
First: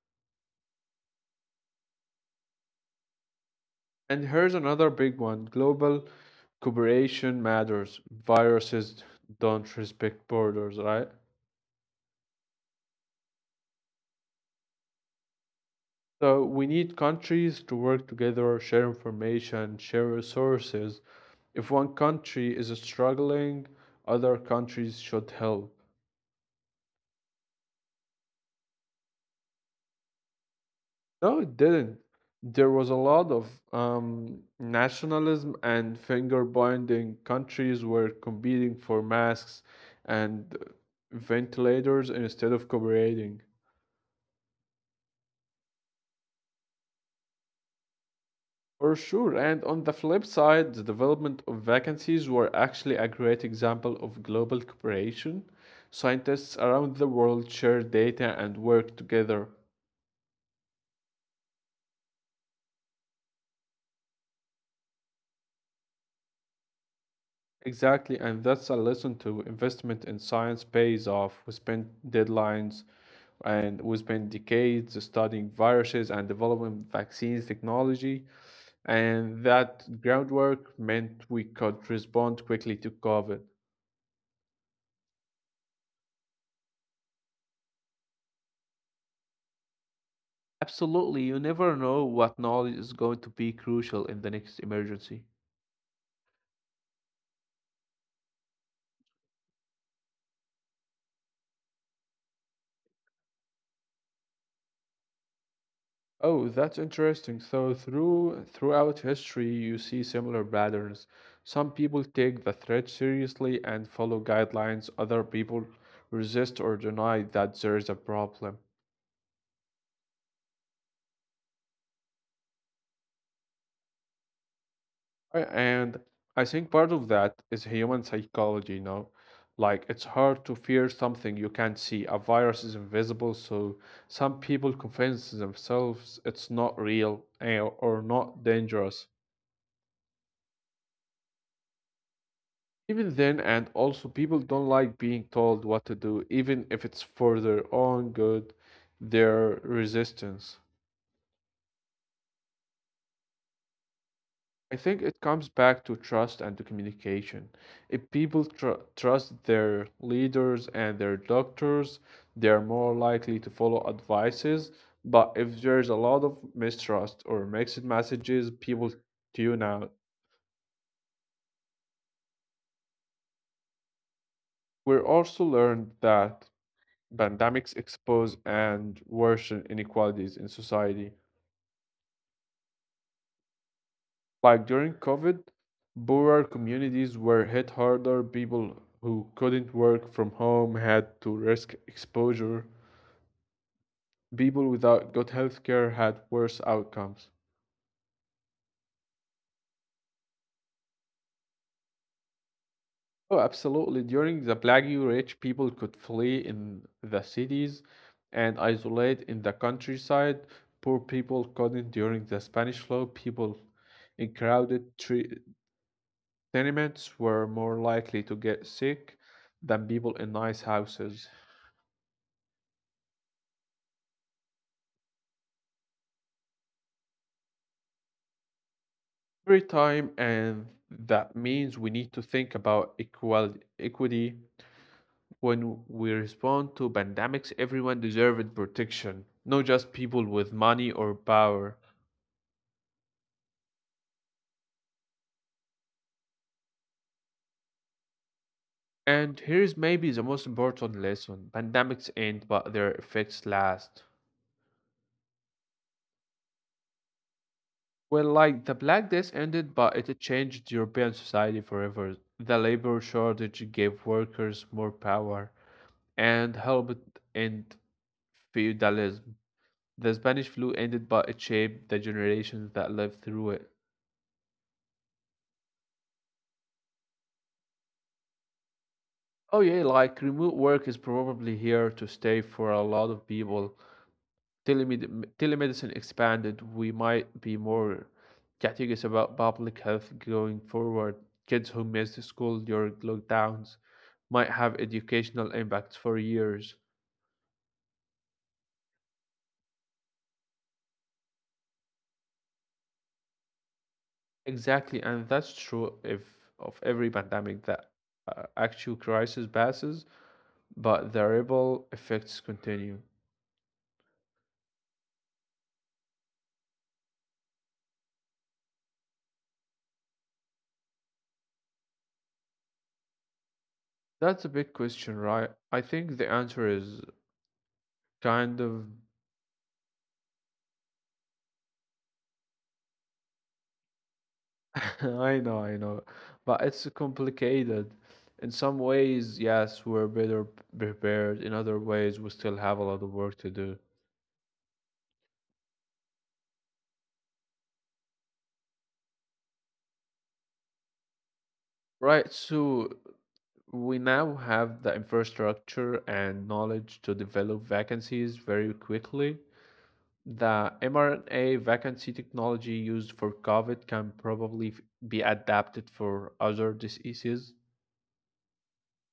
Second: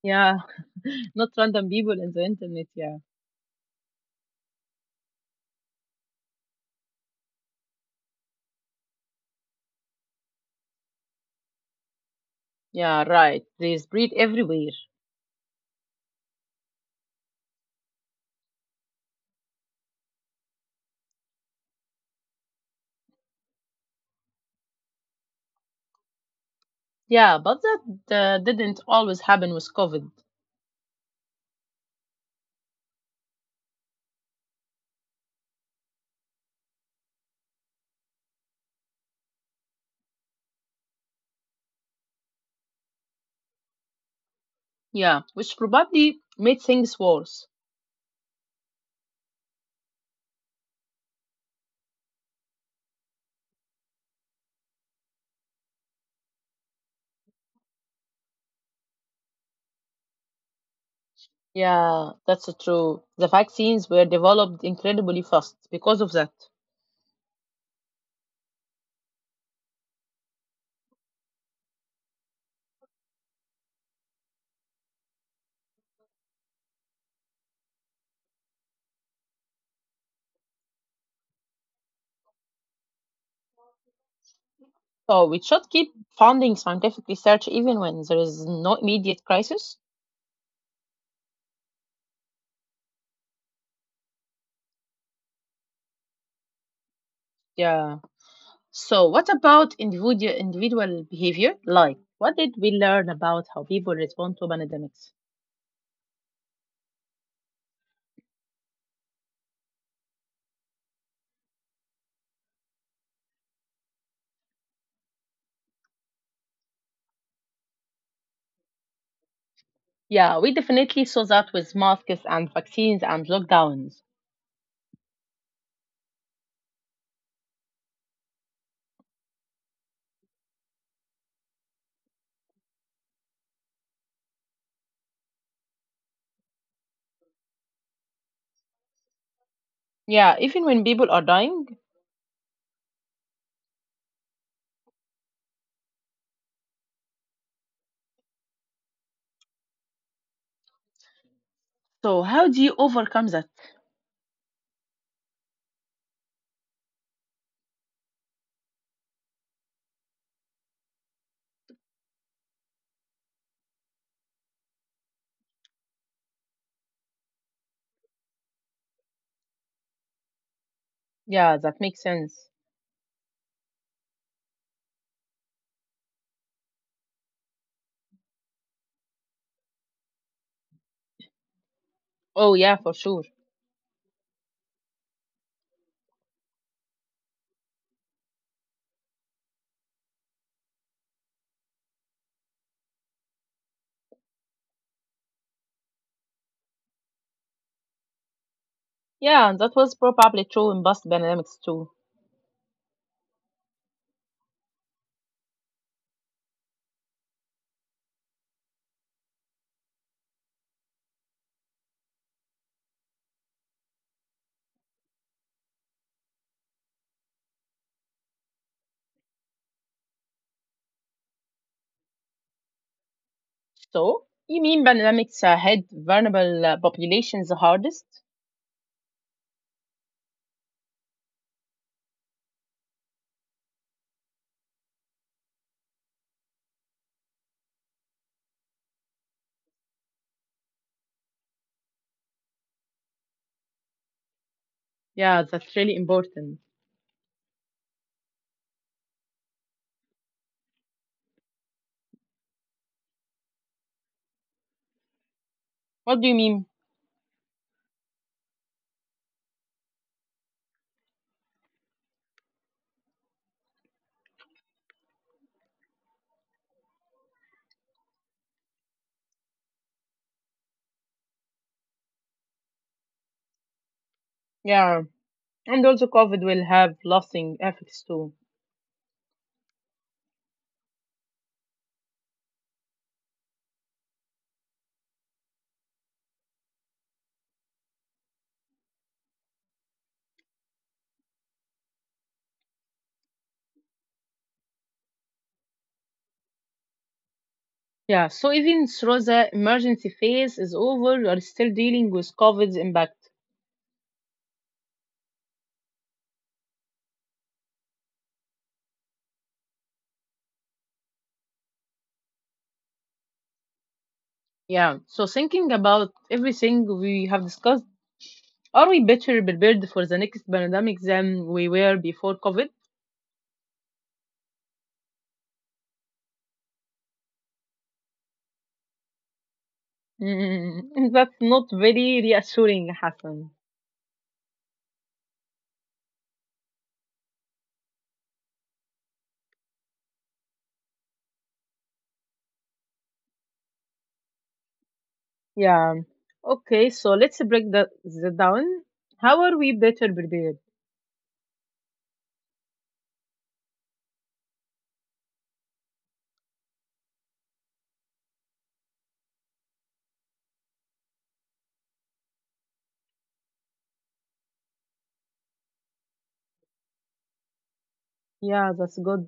Speaker 1: Yeah, not random people in the internet. Yeah,
Speaker 2: And here's another big one: global cooperation matters. Viruses don't respect borders, right?
Speaker 1: yeah, right. They spread everywhere.
Speaker 2: So we need countries to work together, share information, share resources. If one country is struggling, other countries should help.
Speaker 1: Yeah, but that didn't always happen with COVID.
Speaker 2: No, it didn't. There was a lot of nationalism and finger pointing. Countries were competing for masks and ventilators instead of cooperating.
Speaker 1: Yeah, which probably made things worse.
Speaker 2: For sure. And on the flip side, the development of vacancies were actually a great example of global cooperation. Scientists around the world share data and work together.
Speaker 1: Yeah, that's so true. The vaccines were developed incredibly fast because of that.
Speaker 2: Exactly, and that's a lesson to investment in science pays off. We spend deadlines and we spend decades studying viruses and developing vaccines technology, and that groundwork meant we could respond quickly to COVID.
Speaker 1: So we should keep funding scientific research even when there is no immediate crisis.
Speaker 2: Absolutely, you never know what knowledge is going to be crucial in the next emergency.
Speaker 1: Yeah. So what about individual behavior? Like, what did we learn about how people respond to pandemics?
Speaker 2: Oh, that's interesting. So throughout history, you see similar patterns. Some people take the threat seriously and follow guidelines. Other people resist or deny that there is a problem.
Speaker 1: Yeah, we definitely saw that with masks and vaccines and lockdowns.
Speaker 2: And I think part of that is human psychology, you know? Like, it's hard to fear something you can't see. A virus is invisible, so some people convince themselves it's not real or not dangerous.
Speaker 1: Yeah, even when people are dying.
Speaker 2: Even then, and also, people don't like being told what to do, even if it's for their own good, their resistance.
Speaker 1: So how do you overcome that?
Speaker 2: I think it comes back to trust and to communication. If people trust their leaders and their doctors, they are more likely to follow advices. But if there's a lot of mistrust or mixed messages, people tune out.
Speaker 1: Yeah, that makes sense.
Speaker 2: We're also learned that pandemics expose and worsen inequalities in society.
Speaker 1: Oh yeah, for sure.
Speaker 2: Like during COVID, poorer communities were hit harder. People who couldn't work from home had to risk exposure. People without good healthcare had worse outcomes.
Speaker 1: Yeah, and that was probably true in past pandemics too.
Speaker 2: Oh, absolutely. During the Plague Rich, people could flee in the cities and isolate in the countryside. Poor people couldn't during the Spanish flu. People in crowded tenements were more likely to get sick than people in nice houses.
Speaker 1: So, you mean pandemics hit vulnerable populations the hardest?
Speaker 2: Every time, and that means we need to think about equal equity when we respond to pandemics. Everyone deserves protection, not just people with money or power.
Speaker 1: Yeah, that's really important.
Speaker 2: And here's maybe the most important lesson: pandemics end, but their effects last.
Speaker 1: What do you mean?
Speaker 2: Well, like the Black Death ended, but it changed European society forever. The labor shortage gave workers more power and helped end feudalism. The Spanish flu ended, but it shaped the generations that lived through it.
Speaker 1: Yeah, and also COVID will have lasting effects too.
Speaker 2: Oh yeah, like remote work is probably here to stay for a lot of people. Telemedicine expanded. We might be more cautious about public health going forward. Kids who missed school during lockdowns might have educational impacts for years.
Speaker 1: Yeah, so even through the emergency phase is over, we are still dealing with COVID's impact.
Speaker 2: Exactly, and that's true if of every pandemic that actual crisis passes, but the ripple effects continue.
Speaker 1: Yeah, so thinking about everything we have discussed, are we better prepared for the next pandemic than we were before COVID?
Speaker 2: That's a big question, right? I think the answer is kind of.
Speaker 1: Mm, that's not very reassuring, Hassan.
Speaker 2: I know, I know. But it's complicated. In some ways, yes, we're better prepared. In other ways, we still have a lot of work to do.
Speaker 1: Yeah. Okay, so let's break that the down. How are we better prepared?
Speaker 2: Right, so we now have the infrastructure and knowledge to develop vacancies very quickly. The mRNA vacancy technology used for COVID can probably be adapted for other diseases.
Speaker 1: Yeah, that's good.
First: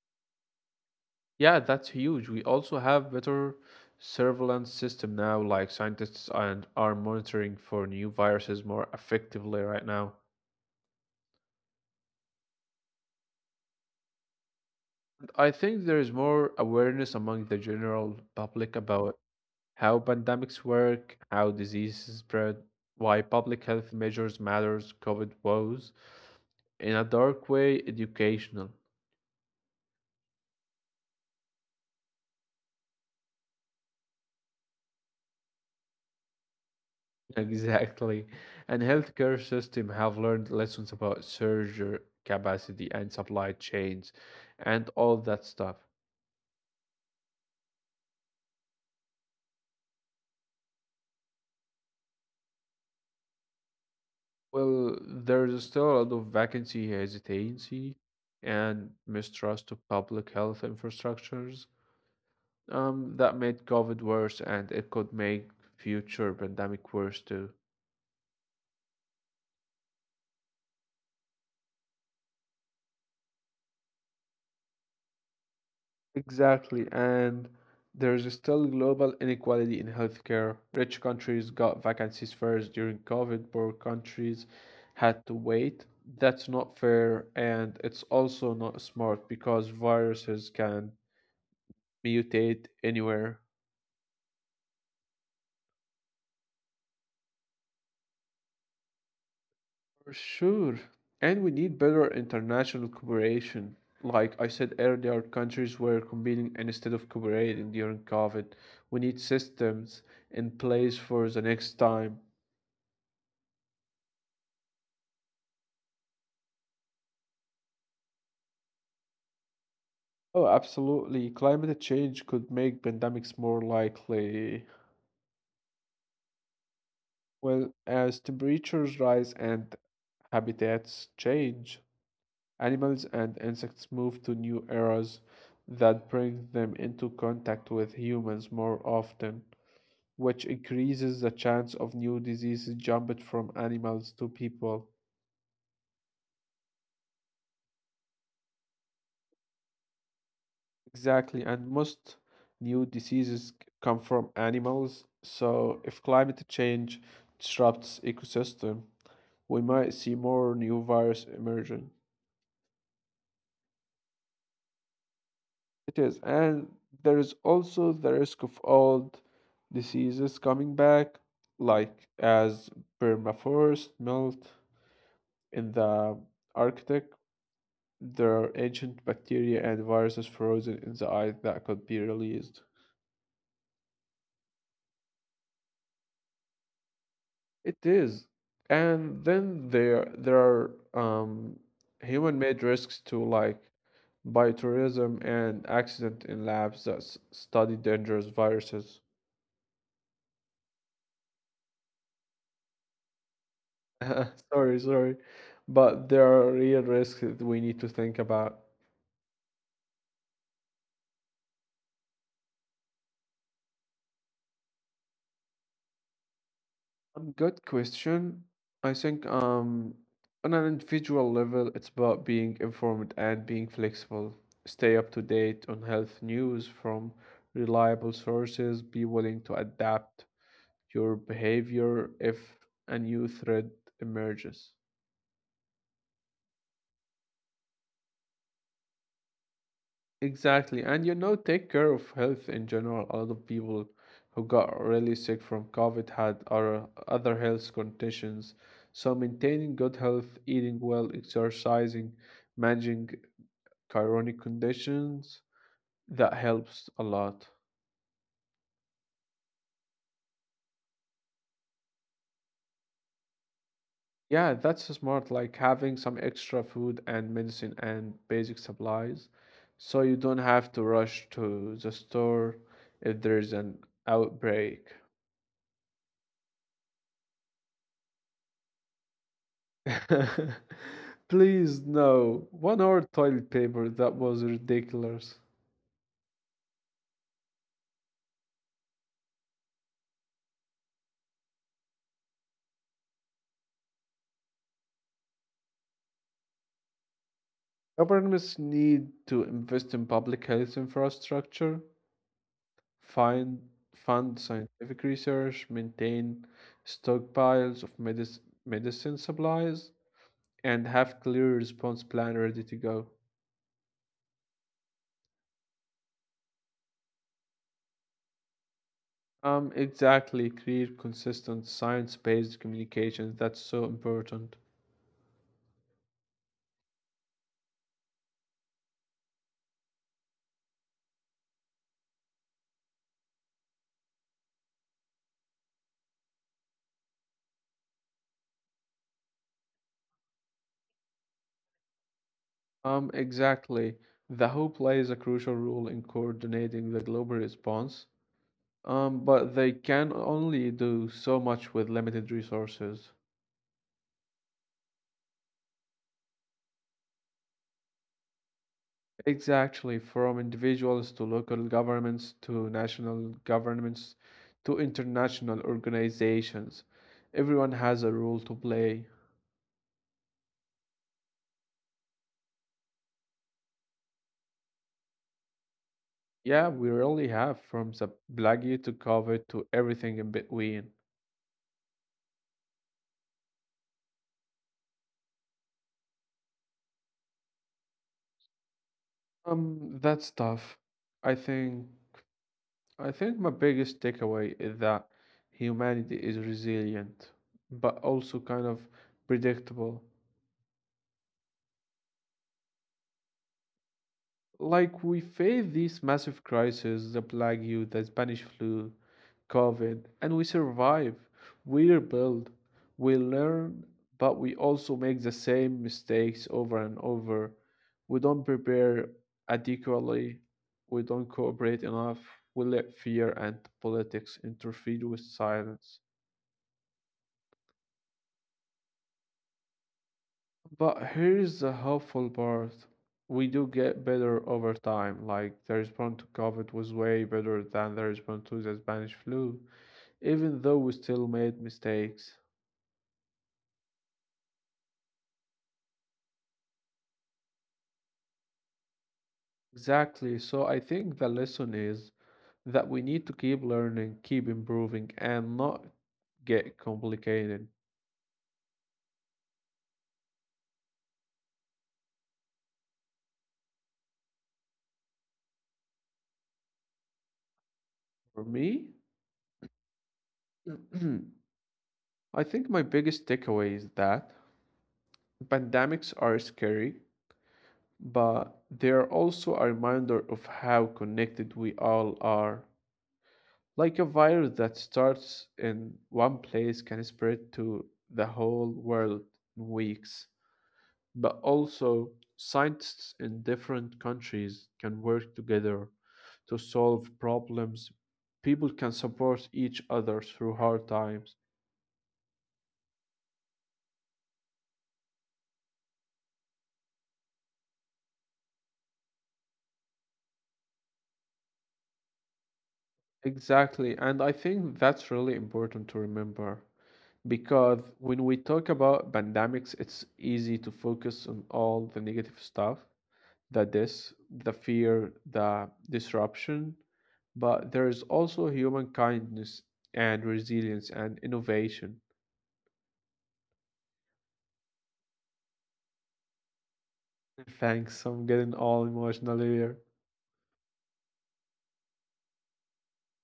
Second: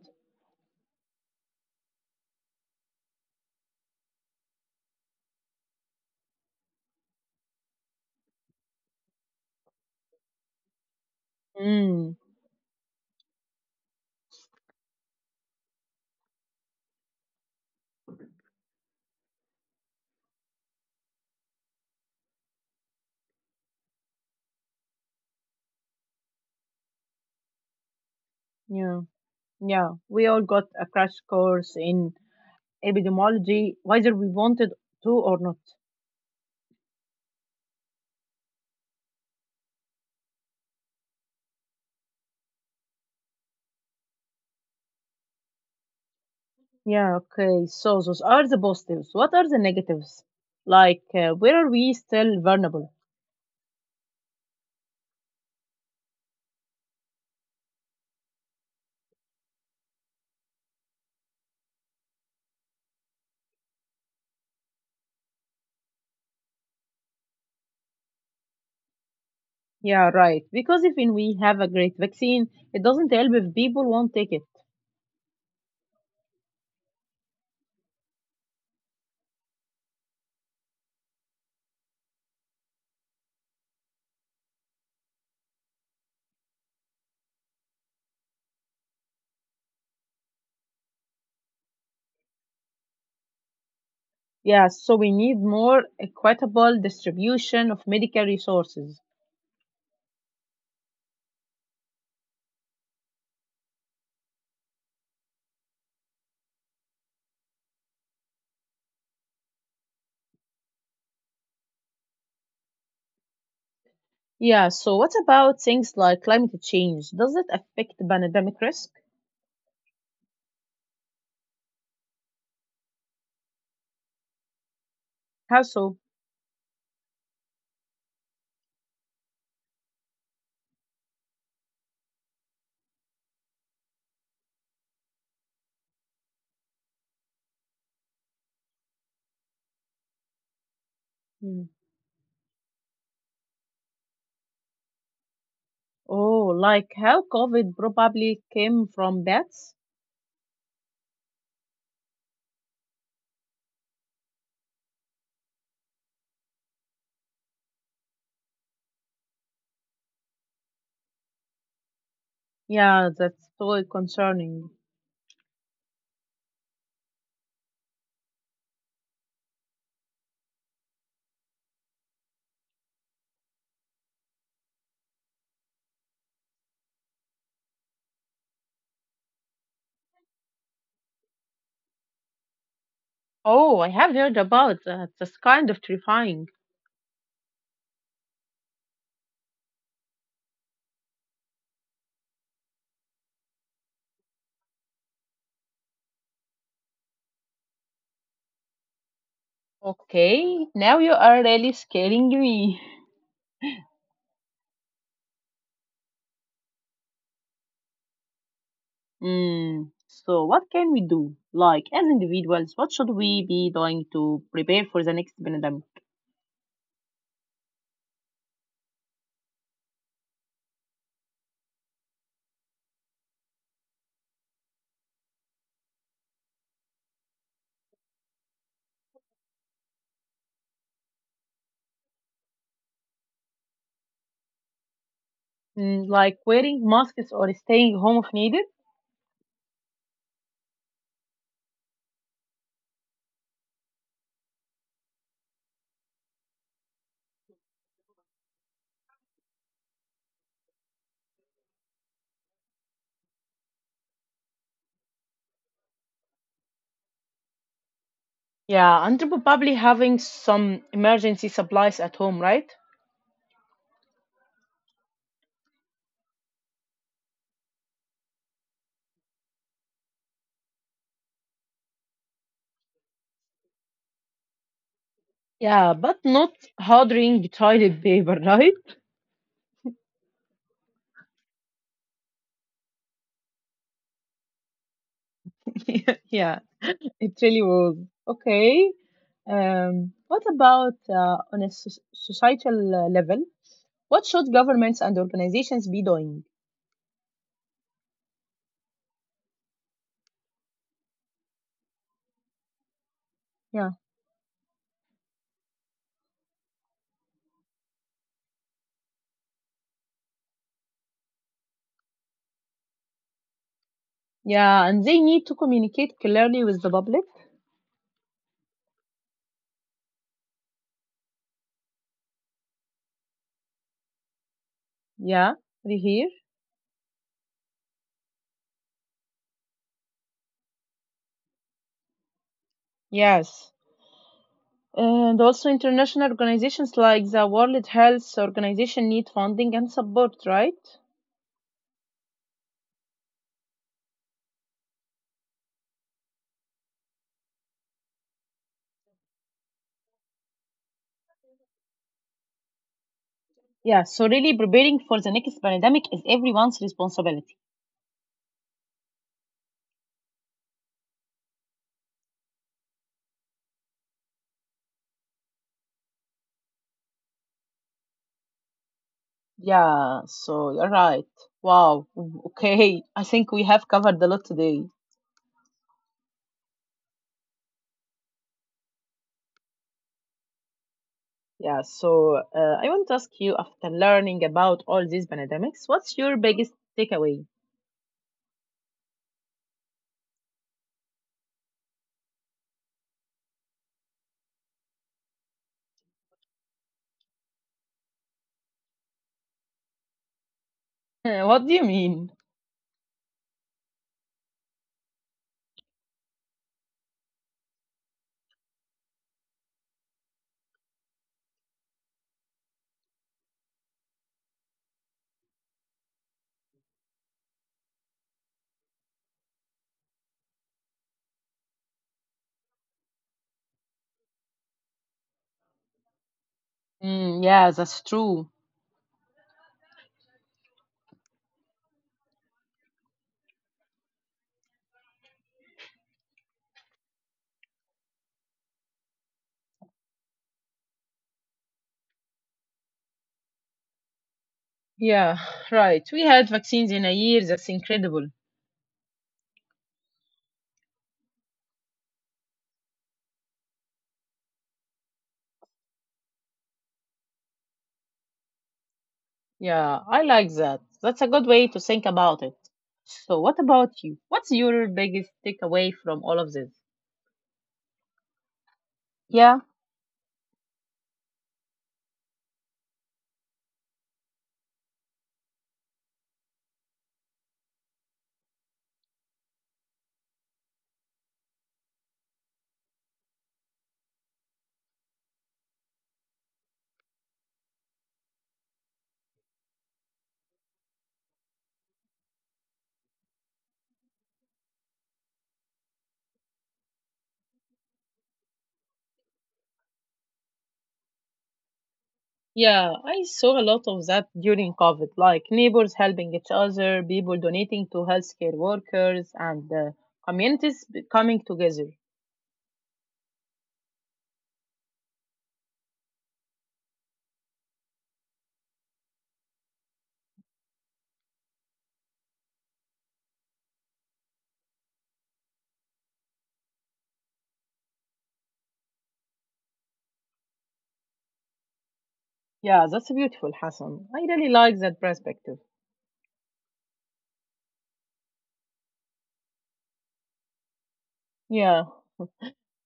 Speaker 2: Yeah, that's huge. We also have better surveillance system now, like scientists and are monitoring for new viruses more effectively right now.
Speaker 1: Mm,
Speaker 2: And I think there is more awareness among the general public about how pandemics work, how diseases spread, why public health measures matters, COVID woes. In a dark way, educational.
Speaker 1: yeah, yeah. We all got a crash course in epidemiology, whether we wanted to or not.
Speaker 2: Exactly. And healthcare system have learned lessons about surgery capacity and supply chains and all that stuff.
Speaker 1: Yeah, okay. So those are the positives. What are the negatives? Like, where are we still vulnerable?
Speaker 2: Well, there's still a lot of vacancy, hesitancy, and mistrust of public health infrastructures. That made COVID worse and it could make future pandemic worse too.
Speaker 1: Yeah, right. Because even we have a great vaccine, it doesn't help if people won't take it.
Speaker 2: Exactly, and there's still global inequality in healthcare. Rich countries got vacancies first during COVID, poor countries had to wait. That's not fair, and it's also not smart because viruses can mutate anywhere.
Speaker 1: Yeah, so we need more equitable distribution of medical resources.
Speaker 2: For sure. And we need better international cooperation. Like I said earlier, countries were competing instead of cooperating during COVID. We need systems in place for the next time.
Speaker 1: Yeah, so what about things like climate change? Does it affect pandemic risk?
Speaker 2: Oh, absolutely. Climate change could make pandemics more likely.
Speaker 1: How so?
Speaker 2: Well, as temperatures rise and habitats change, animals and insects move to new eras that bring them into contact with humans more often, which increases the chance
Speaker 1: Hmm.
Speaker 2: of new diseases jumping from animals to people.
Speaker 1: Oh, like how COVID probably came from bats?
Speaker 2: Exactly, and most new diseases come from animals. So, if climate change disrupts ecosystem, we might see more new virus emerging.
Speaker 1: Yeah, that's so concerning.
Speaker 2: It is, and there is also the risk of old diseases coming back, like as permafrost melt in the Arctic. There are ancient bacteria and viruses frozen in the ice that could be released.
Speaker 1: Oh, I have heard about that. That's kind of terrifying.
Speaker 2: It is, and then there are human-made risks to like biotourism and accident in labs that study dangerous viruses.
Speaker 1: Okay, now you are really scaring me.
Speaker 2: Sorry, sorry. But there are real risks that we need to think about.
Speaker 1: So what can we do? Like as individuals, what should we be doing to prepare for the next pandemic?
Speaker 2: Good question. I think on an individual level, it's about being informed and being flexible. Stay up to date on health news from reliable sources. Be willing to adapt your behavior if a new threat emerges.
Speaker 1: Mm, like wearing masks or staying home if needed.
Speaker 2: Exactly. And you know, take care of health in general. A lot of people who got really sick from COVID had other health conditions. So maintaining good health, eating well, exercising, managing chronic conditions, that helps a lot.
Speaker 1: Yeah, and probably having some emergency supplies at home, right?
Speaker 2: Yeah, that's smart, like having some extra food and medicine and basic supplies. So you don't have to rush to the store if there's an outbreak.
Speaker 1: Yeah, but not hoarding toilet paper, right?
Speaker 2: Please, no. One hour toilet paper, that was ridiculous.
Speaker 1: yeah, it really was. Okay. What about on a societal level? What should governments and organizations be doing?
Speaker 2: Governments need to invest in public health infrastructure, find
Speaker 1: Yeah.
Speaker 2: fund scientific research, maintain stockpiles of medicine supplies, and have clear response plan ready to go.
Speaker 1: Yeah, and they need to communicate clearly with the public.
Speaker 2: Exactly, create consistent science-based communications. That's so important.
Speaker 1: Yeah, we hear. Yes. And also international organizations like the World Health Organization need funding and support, right?
Speaker 2: Exactly. The WHO plays a crucial role in coordinating the global response, but they can only do so much with limited resources.
Speaker 1: Yeah, so really preparing for the next pandemic is everyone's responsibility.
Speaker 2: Exactly, from individuals to local governments to national governments to international organizations. Everyone has a role to play.
Speaker 1: Yeah, so you're right. Wow. Okay, I think we have covered a lot today.
Speaker 2: Yeah, we really have, from the plague to COVID to everything in between.
Speaker 1: Yeah, so I want to ask you, after learning about all these pandemics, what's your biggest takeaway?
Speaker 2: That's tough. I think. I think my biggest takeaway is that humanity is resilient, but also kind of predictable.
Speaker 1: What do you mean?
Speaker 2: Like we face these massive crises, the plague you, the Spanish flu, COVID, and we survive. We rebuild, we learn, but we also make the same mistakes over and over. We don't prepare adequately, we don't cooperate enough, we let fear and politics interfere with silence.
Speaker 1: Mm, yeah, that's true.
Speaker 2: But here's the hopeful part. We do get better over time. Like the response to COVID was way better than the response to the Spanish flu, even though we still made mistakes.
Speaker 1: Yeah, right. We had vaccines in a year. That's incredible.
Speaker 2: Exactly. So I think the lesson is that we need to keep learning, keep improving, and not get complicated.
Speaker 1: Yeah, I like that. That's a good way to think about it. So, what about you? What's your biggest takeaway from all of this?
Speaker 2: For me,
Speaker 1: Yeah,
Speaker 2: I think my biggest takeaway is that pandemics are scary, but they are also a reminder of how connected we all are. Like a virus that starts in one place can spread to the whole world in weeks. But also, scientists in different countries can work together to solve problems. People can support each other through hard times.
Speaker 1: yeah, I saw a lot of that during COVID, like neighbors helping each other, people donating to healthcare workers, and communities coming together.
Speaker 2: Exactly, and I think that's really important to remember, because when we talk about pandemics, it's easy to focus on all the negative stuff, the this, the fear, the disruption, but there is also human kindness and resilience and innovation.
Speaker 1: Yeah, that's beautiful, Hassan. I really like that perspective.
Speaker 2: Thanks, I'm getting all emotional here.
Speaker 1: Yeah,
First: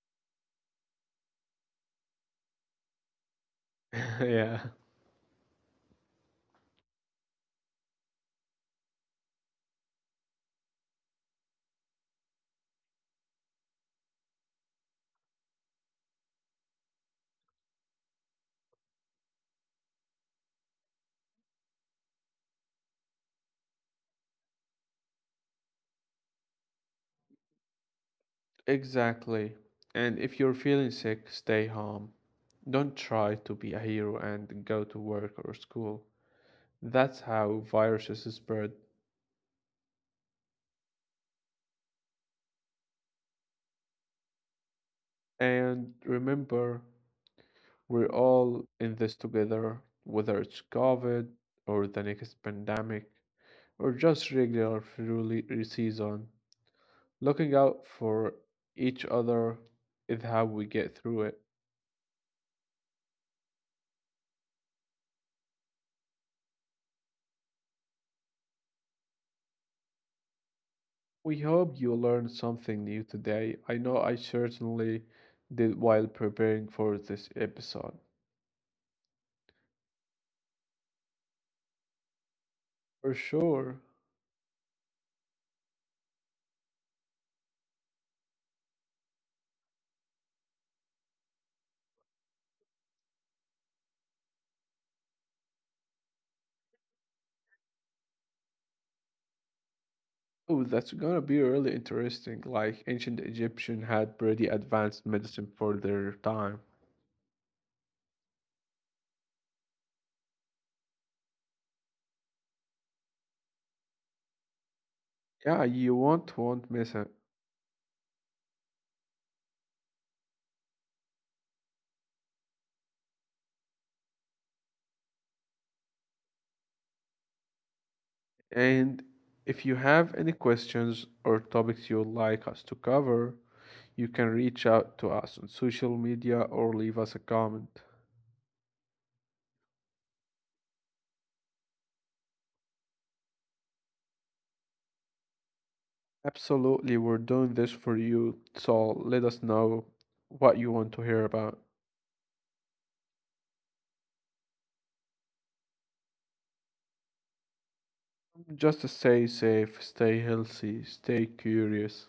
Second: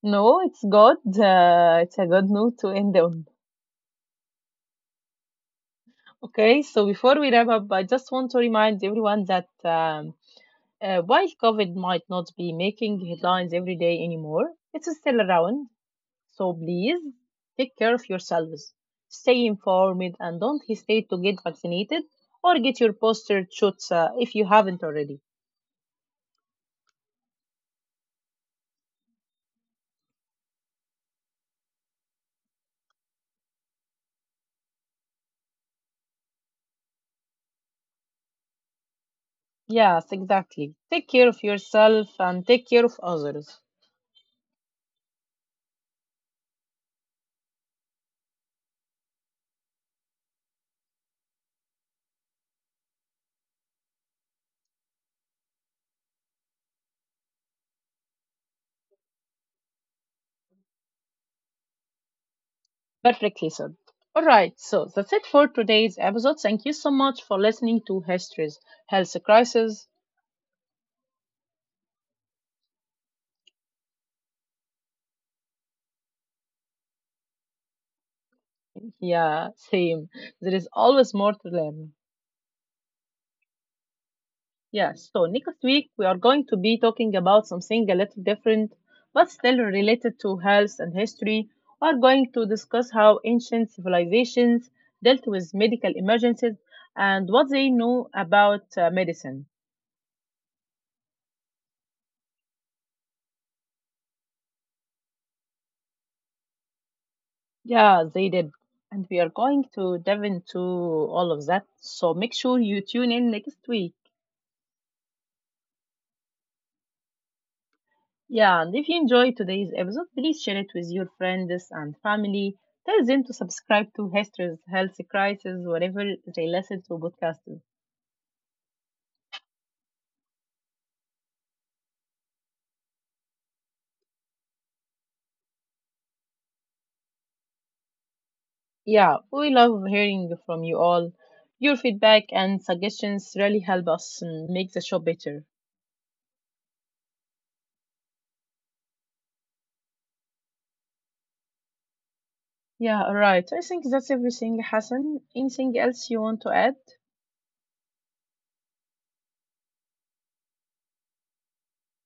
Speaker 1: no, it's good. It's a good note to end on.
Speaker 2: Yeah,
Speaker 1: Okay, so before we wrap up, I just want to remind everyone that while COVID might not be making headlines every day anymore, it's still around. So please take care of yourselves. Stay informed and don't hesitate to get vaccinated or get your booster shots if you haven't already.
Speaker 2: exactly. And if you're feeling sick, stay home. Don't try to be a hero and go to work or school. That's how viruses spread.
Speaker 1: Yes, exactly. Take care of yourself and take care of others.
Speaker 2: And remember, we're all in this together, whether it's COVID or the next pandemic or just regular flu season. Looking out for each other is how we get through it.
Speaker 1: Perfectly said. All right, so that's it for today's episode. Thank you so much for listening to Histories, Health Crisis.
Speaker 2: We hope you learned something new today. I know I certainly did while preparing for this episode.
Speaker 1: Yeah, same. There is always more to learn.
Speaker 2: For sure.
Speaker 1: Yes, so next week we are going to be talking about something a little different, but still related to health and history. We are going to discuss how ancient civilizations dealt with medical emergencies and what they knew about medicine.
Speaker 2: Oh, that's gonna be really interesting. Like ancient Egyptian had pretty advanced medicine for their time.
Speaker 1: Yeah, they did. And we are going to dive into all of that. So make sure you tune in next week.
Speaker 2: Yeah, you won't miss it.
Speaker 1: Yeah, and if you enjoyed today's episode, please share it with your friends and family. Tell them to subscribe to History's Health Crisis, wherever they listen to podcasts.
Speaker 2: And if you have any questions or topics you'd like us to cover, you can reach out to us on social media or leave us a comment.
Speaker 1: Yeah, we love hearing from you all. Your feedback and suggestions really help us make the show better.
Speaker 2: Absolutely, we're doing this for you, so let us know what you want to hear about.
Speaker 1: Yeah, all right. I think that's everything, Hassan. Anything else you want to add?
Speaker 2: Just stay safe, stay healthy, stay curious.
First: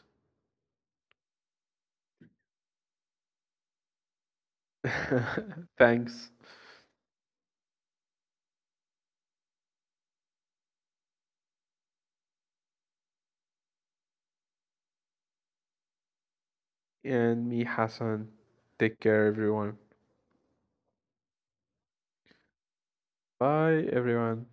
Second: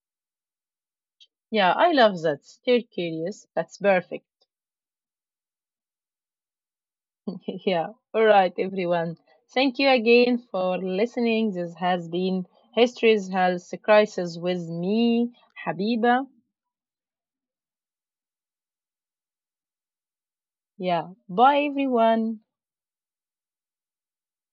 Speaker 1: Yeah, I love that. Stay curious. That's perfect.
Speaker 2: Thanks.
Speaker 1: Yeah, all right, everyone. Thank you again for listening. This has been History's Health Crisis with me, Habiba.
Speaker 2: And me, Hassan. Take care, everyone.
Speaker 1: Yeah, bye, everyone.
Speaker 2: Bye, everyone.